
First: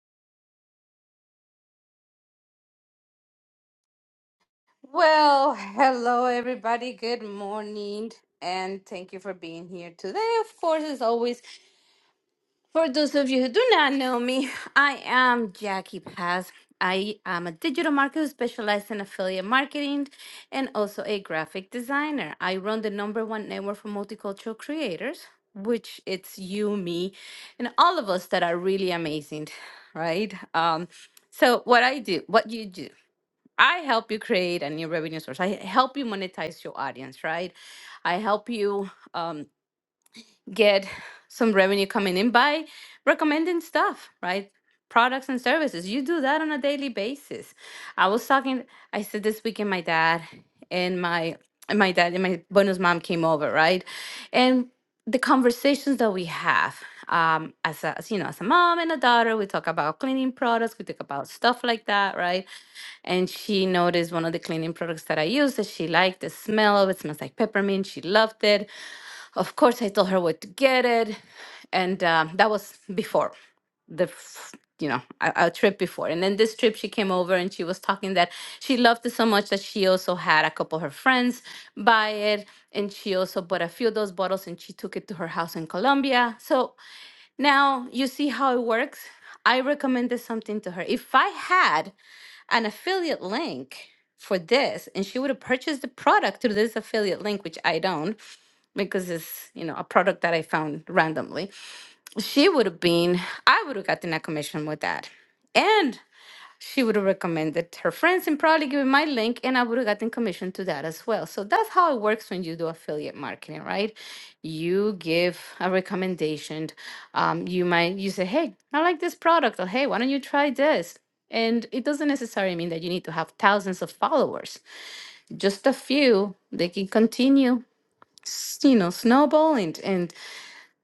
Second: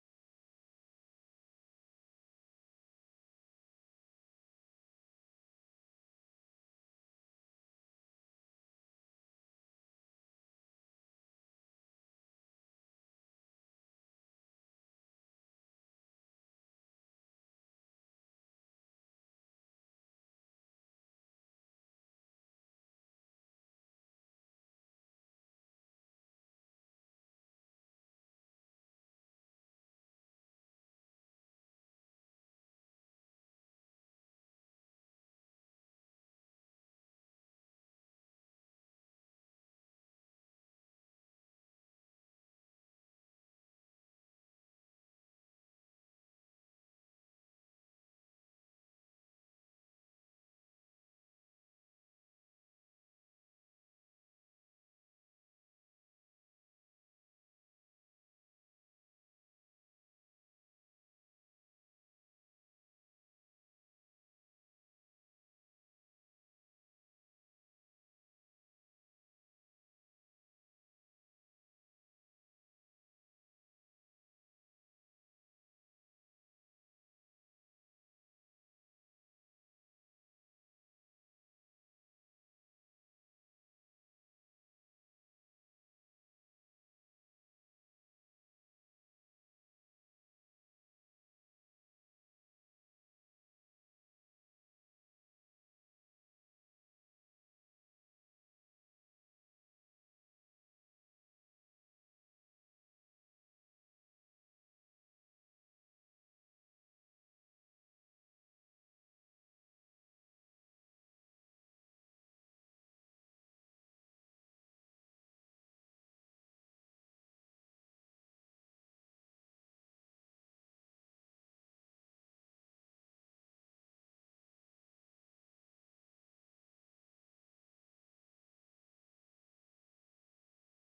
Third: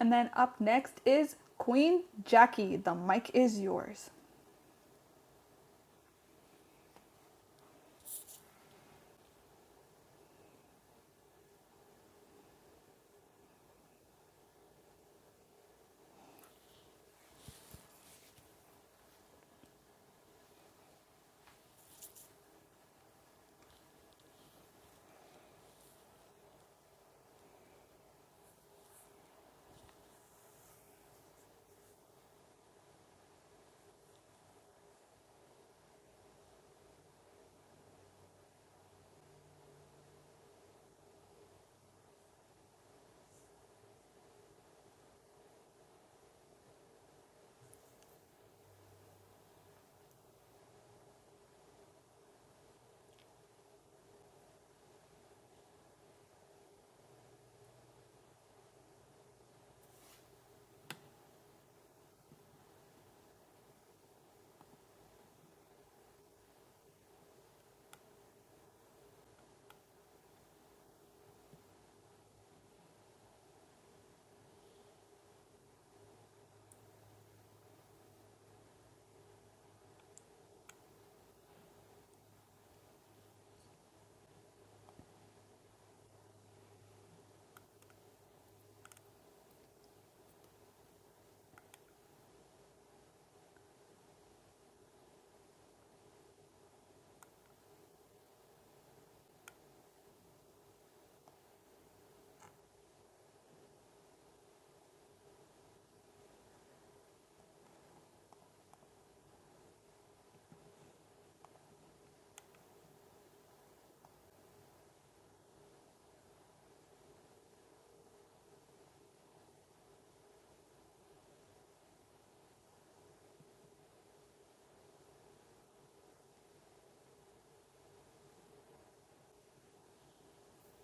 [SPEAKER 2] And then up next is Queen Jackie. The mic is yours.
[SPEAKER 1] Well, hello everybody. Good morning, and thank you for being here today. Of course, as always, for those of you who do not know me, <laughs> I am Jackie Paz. I am a digital marketer who specializes in affiliate marketing and also a graphic designer. I run the number one network for multicultural creators, which it's you, me, and all of us that are really amazing, right? Um, so what I do, what you do. I help you create a new revenue source. I help you monetize your audience, right? I help you um, get some revenue coming in by recommending stuff, right? Products and services. You do that on a daily basis. I was talking, I said this weekend, my dad and my and my dad and my bonus mom came over, right? And the conversations that we have um, as, a, as you know, as a mom and a daughter, we talk about cleaning products, we talk about stuff like that, right? and she noticed one of the cleaning products that I used that she liked the smell of. It smells like peppermint. She loved it. Of course, I told her where to get it, and um, that was before the f- you know a, a trip before. And then this trip, she came over and she was talking that she loved it so much that she also had a couple of her friends buy it, and she also bought a few of those bottles and she took it to her house in Colombia. So now you see how it works. I recommended something to her. If I had an affiliate link for this and she would have purchased the product through this affiliate link which i don't because it's you know a product that i found randomly she would have been i would have gotten a commission with that and she would have recommended her friends and probably given my link and i would have gotten commission to that as well so that's how it works when you do affiliate marketing right you give a recommendation um, you might you say hey i like this product or hey why don't you try this and it doesn't necessarily mean that you need to have thousands of followers just a few they can continue s- you know snowballing and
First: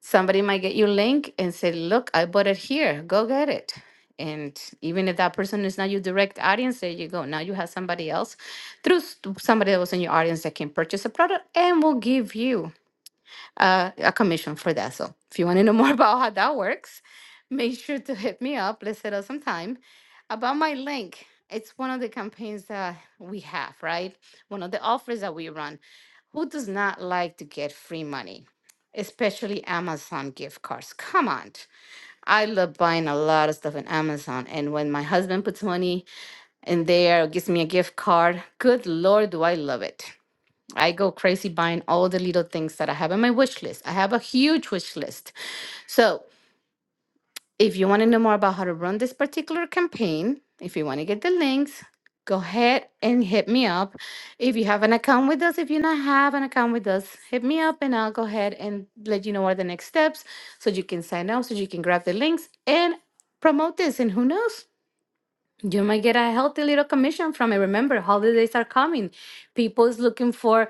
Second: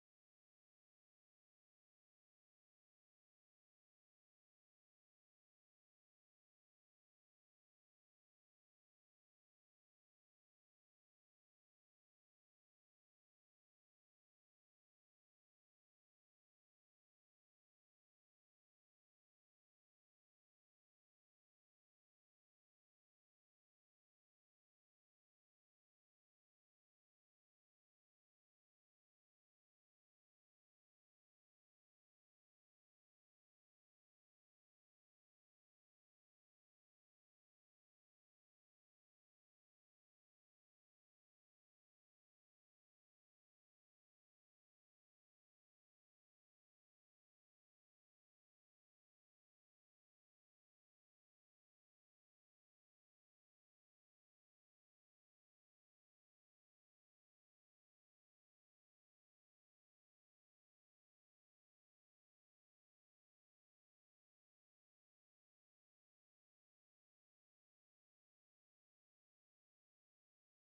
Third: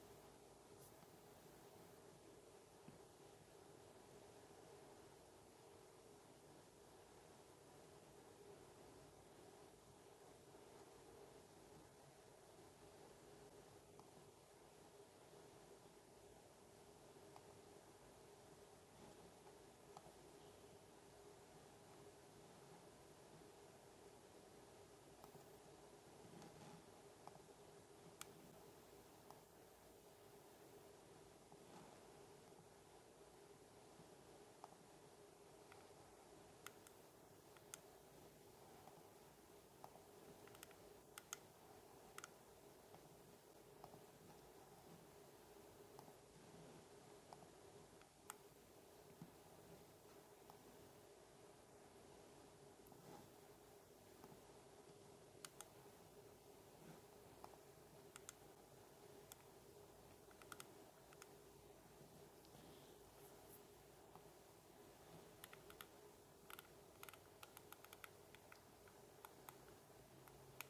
[SPEAKER 1] somebody might get you a link and say, look, I bought it here. Go get it. And even if that person is not your direct audience, there you go. Now you have somebody else through s- somebody that was in your audience that can purchase a product and will give you a a commission for that. So if you want to know more <laughs> about how that works, make sure to hit me up. Let's set up some time. About my link, it's one of the campaigns that we have, right? One of the offers that we run. Who does not like to get free money, especially Amazon gift cards? Come on. I love buying a lot of stuff on Amazon. And when my husband puts money in there, gives me a gift card, good Lord, do I love it. I go crazy buying all the little things that I have on my wish list. I have a huge wish list. So if you want to know more about how to run this particular campaign, if you want to get the links, go ahead and hit me up. If you have an account with us, if you not have an account with us, hit me up and I'll go ahead and let you know what are the next steps so you can sign up, so you can grab the links and promote this. And who knows? You might get a healthy little commission from it. Remember, holidays are coming. People is looking for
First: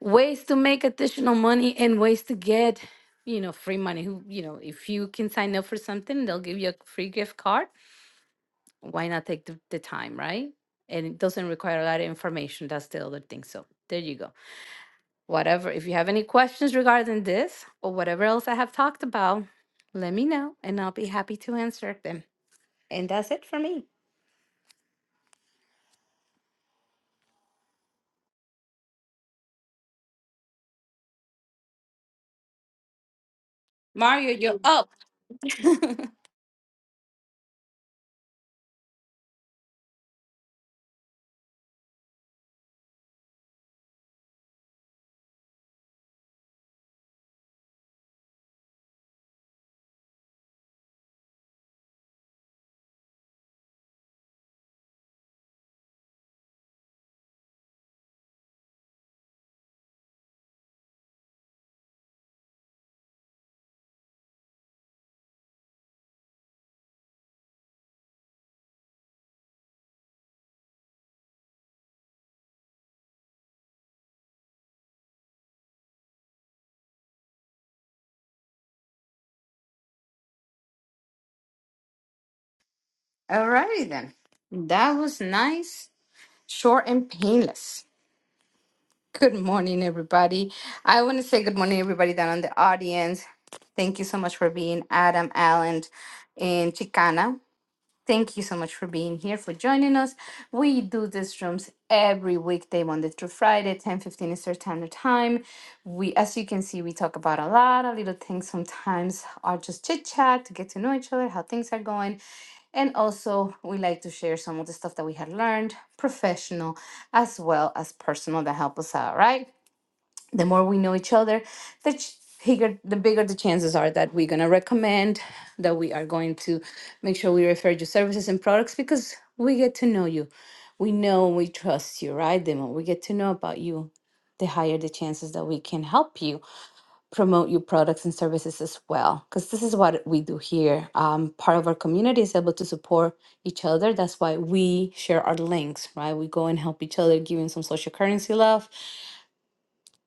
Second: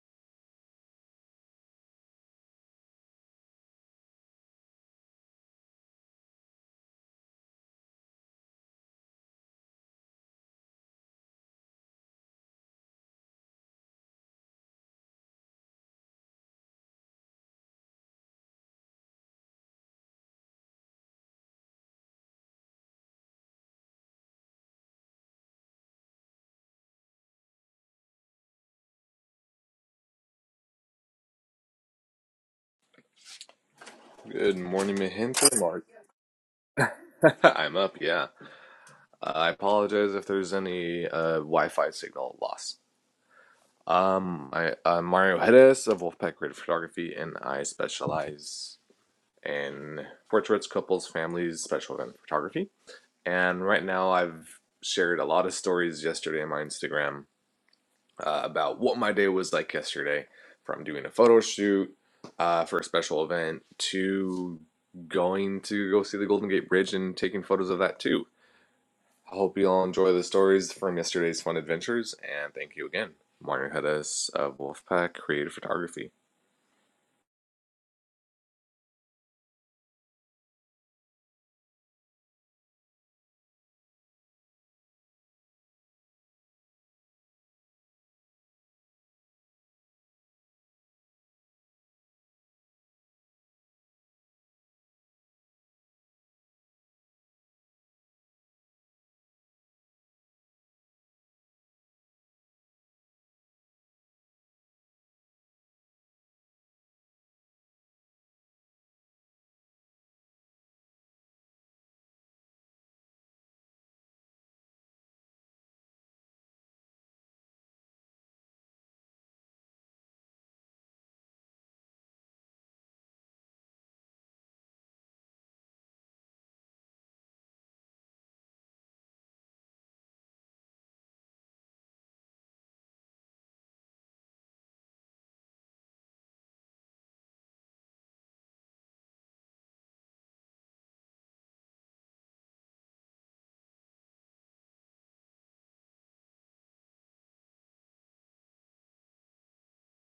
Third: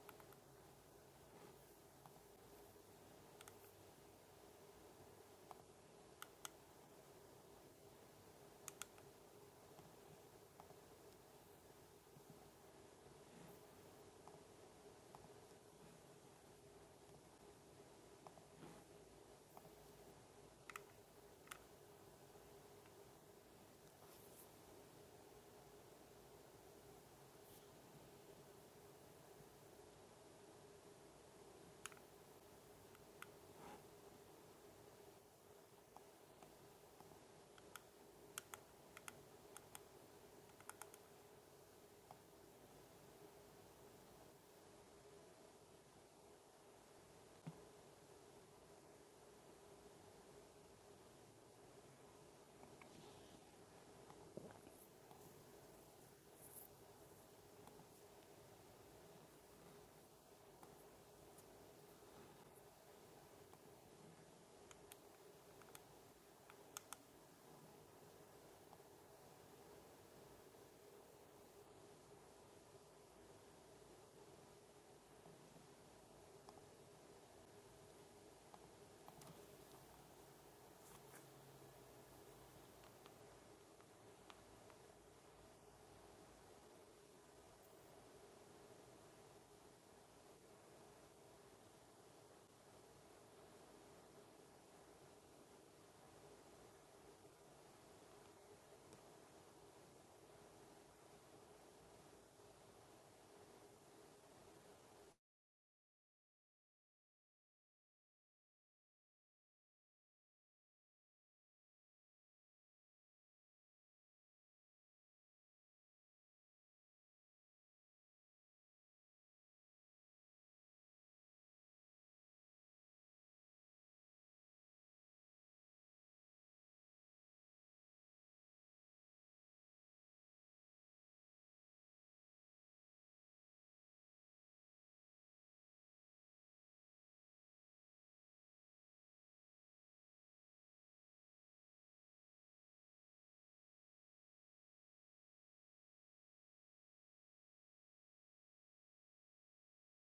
[SPEAKER 1] ways to make additional money and ways to get, you know, free money. Who, you know, if you can sign up for something, they'll give you a free gift card. Why not take the, the time, right? And it doesn't require a lot of information. That's the other thing. So there you go. Whatever. If you have any questions regarding this or whatever else I have talked about, let me know and I'll be happy to answer them. And that's it for me. Mario,
[SPEAKER 3] Good
[SPEAKER 1] you're up.
[SPEAKER 3] morning, mi gente. Mark. <laughs> I'm up, yeah. Uh, I apologize if there's any uh, Wi-Fi signal loss. Um, I, I'm Mario Hedges of Wolfpack Creative Photography, and I specialize in portraits, couples, families, special event photography. And right now, I've shared a lot of stories yesterday on my Instagram uh, about what my day was like yesterday from doing a photo shoot uh, for a special event to going to go see the Golden Gate Bridge and taking photos of that too. I hope you all enjoy the stories from yesterday's fun adventures, and thank you again. Mario Hedges of Wolfpack Creative Photography.
[SPEAKER 1] Alrighty then. That was nice, short, and painless. Good morning, everybody. I want to say good morning, everybody down in the audience. Thank you so much for being Adam, Allen, and Chicana. Thank you so much for being here, for joining us. We do these rooms every weekday, Monday through Friday, ten fifteen 15 Eastern Standard Time. We, as you can see, we talk about a lot of little things sometimes are just chit chat to get to know each other, how things are going. And also, we like to share some of the stuff that we had learned, professional as well as personal, that help us out, right? the more we know each other, the ch- bigger the bigger the chances are that we're gonna recommend, that we are going to make sure we refer you services and products because we get to know you. We know we trust you, right? The more we get to know about you, the higher the chances that we can help you promote your products and services as well. Because this is what we do here. Um, part of our community is able to support each other. That's why we share our links, right? We go and help each other, giving some social currency love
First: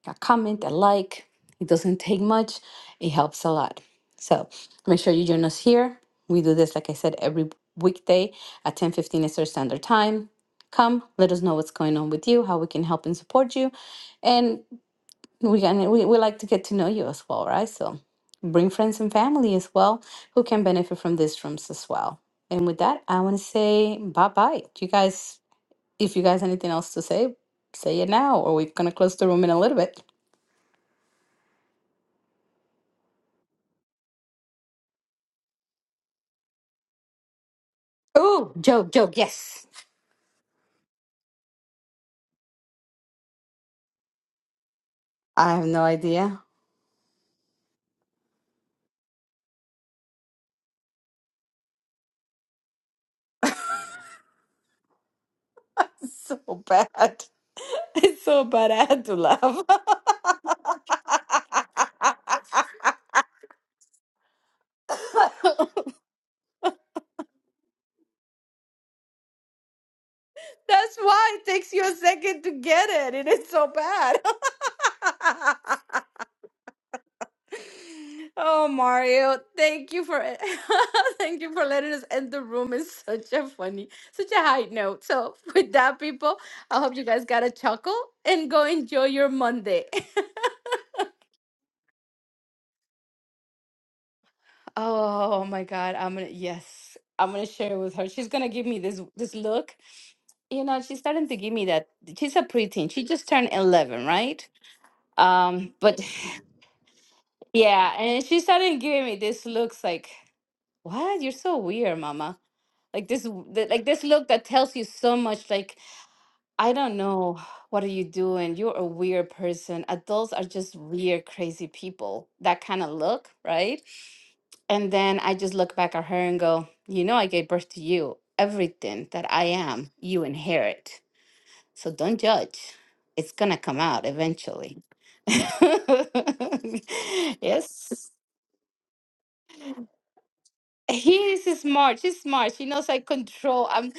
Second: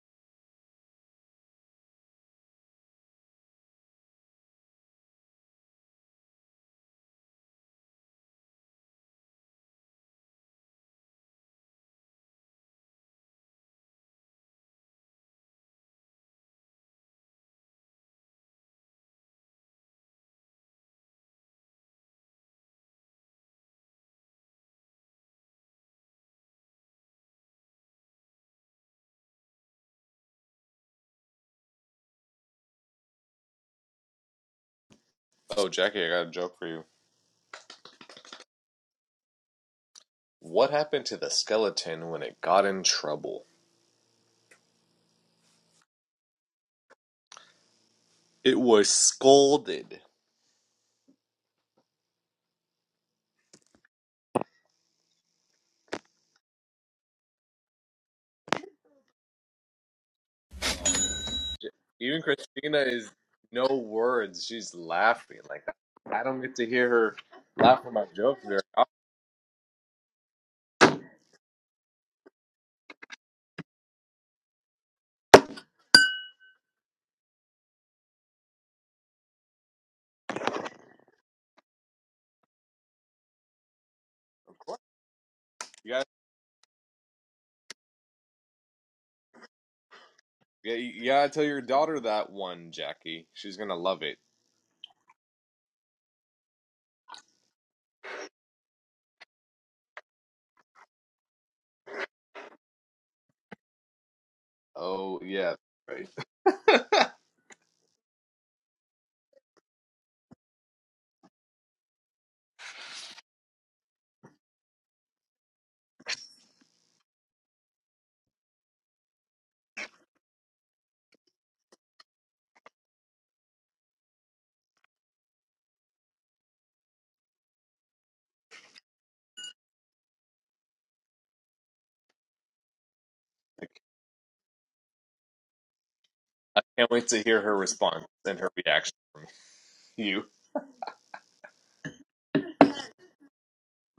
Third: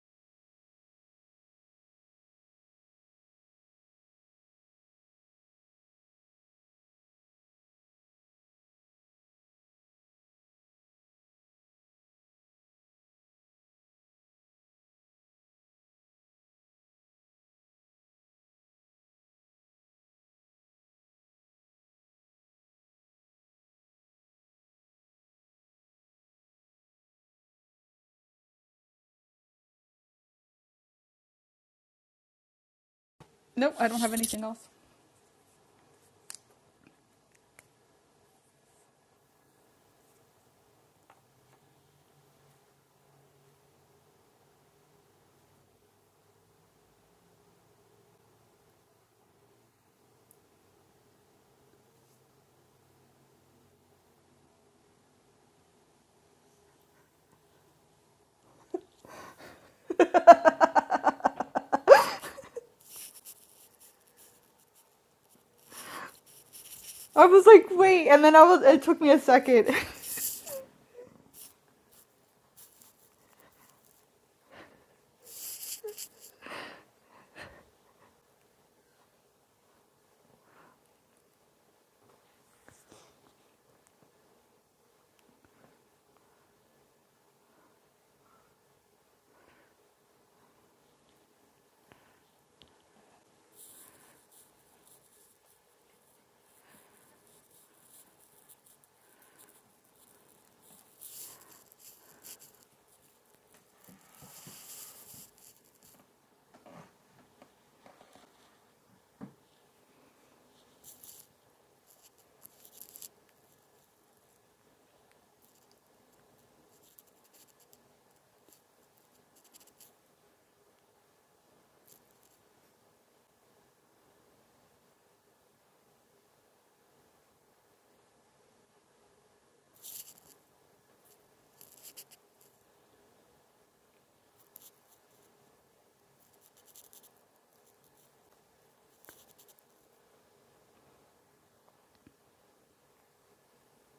[SPEAKER 1] a comment, a like. It doesn't take much, it helps a lot. So make sure you join us here. We do this, like I said, every weekday at 10:15 Eastern Standard Time. Come, let us know what's going on with you, how we can help and support you. And we, can, we, we like to get to know you as well, right? So bring friends and family as well who can benefit from these rooms as well. And with that, I want to say bye bye. You guys, if you guys anything else to say, say it now, or we're going to close the room in a little bit.
[SPEAKER 2] Nope, I don't have anything else.
[SPEAKER 3] Oh, Jackie, I got a joke for you.
[SPEAKER 1] Oh, joke, joke. Yes.
[SPEAKER 3] What happened to the skeleton when it got in trouble?
[SPEAKER 1] I have no idea.
[SPEAKER 3] It was scolded.
[SPEAKER 1] <laughs> So bad. <laughs> It's so bad. I had to laugh. <laughs>
[SPEAKER 3] Even Christina is no words. She's laughing. Like I don't get to hear her
[SPEAKER 2] I was like,
[SPEAKER 3] laugh at my
[SPEAKER 2] wait, and then
[SPEAKER 3] jokes
[SPEAKER 2] I
[SPEAKER 3] very
[SPEAKER 2] was. It
[SPEAKER 3] often.
[SPEAKER 2] took me a second.
[SPEAKER 1] That's why it takes you a second to get it. It is so bad. <laughs> oh, Mario, thank you for <laughs> thank you for letting us end the room. It's such a funny, such a high note. So, <laughs> with
[SPEAKER 3] You
[SPEAKER 1] that,
[SPEAKER 3] gotta,
[SPEAKER 1] people, I hope you guys got a chuckle and go enjoy your Monday. <laughs>
[SPEAKER 3] yeah, you gotta tell your daughter that one, Jackie. She's gonna love it.
[SPEAKER 1] Oh my God. I'm gonna, yes, I'm gonna share with her. She's gonna give me this this look. You know, she's starting to give me that. She's a preteen. She just turned 11, right?
[SPEAKER 3] Oh yeah,
[SPEAKER 1] Um, but
[SPEAKER 3] right. <laughs>
[SPEAKER 1] <sighs> <laughs> yeah, and she started giving me this looks like, what? You're so weird, mama. Like this, w- th- like this look that tells you so much. Like, I don't know, what are you doing? You're a weird person. Adults are just weird, crazy people. That kind of look, right? And then I just look back at her and go, You know, I gave birth to you. Everything that I am, you inherit. So don't judge. It's going to come out eventually. <laughs>
[SPEAKER 3] I can't wait to hear her response
[SPEAKER 1] yes.
[SPEAKER 3] and her reaction from you.
[SPEAKER 1] He is smart. She's smart. She knows I control. I'm.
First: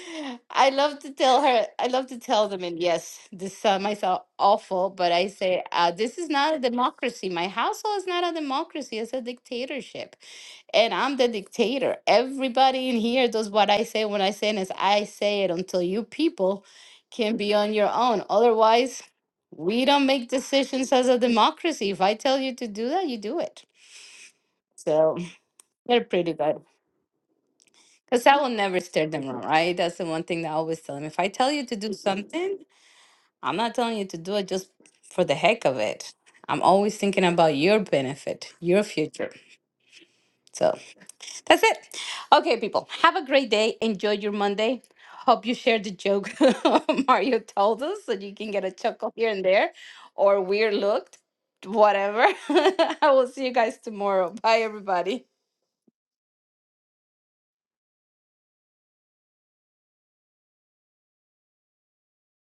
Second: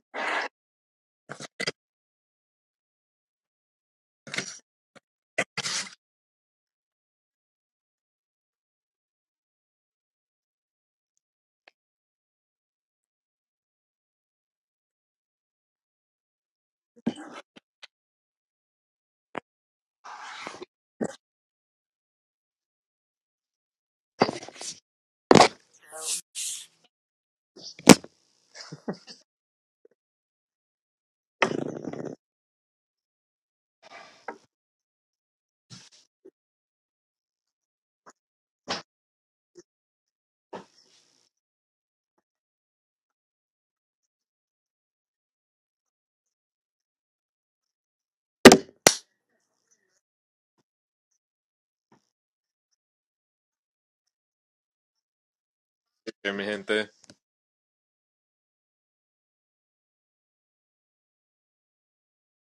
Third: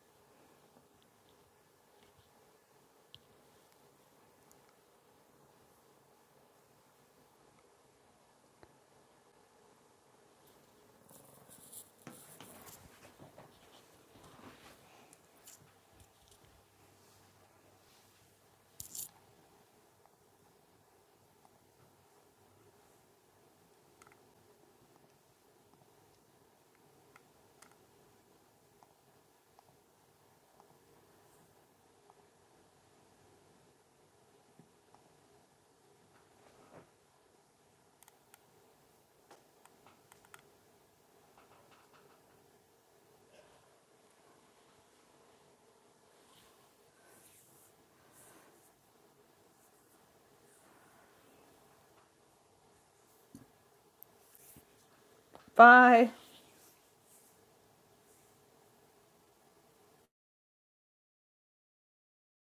[SPEAKER 1] I love to tell her. I love to tell them. And yes, this uh, might sound awful, but I say uh, this is not a democracy. My household is not a democracy. It's a dictatorship, and I'm the dictator. Everybody in here does what I say when I say it. Is I say it until you people can be on your own. Otherwise, we don't make decisions as a democracy. If I tell you to do that, you do it. So they're pretty good. Because I will never steer them wrong, right? That's the one thing that I always tell them. If I tell you to do something, I'm not telling you to do it just for the heck of it. I'm always thinking about your benefit, your future. So that's it. Okay, people, have a great day. Enjoy your Monday. Hope you shared the joke <laughs> Mario told us so you can get a chuckle here and there or weird looked, whatever. <laughs> I will see you guys tomorrow. Bye, everybody.
[SPEAKER 2] <laughs> Bye.
[SPEAKER 3] Jimmy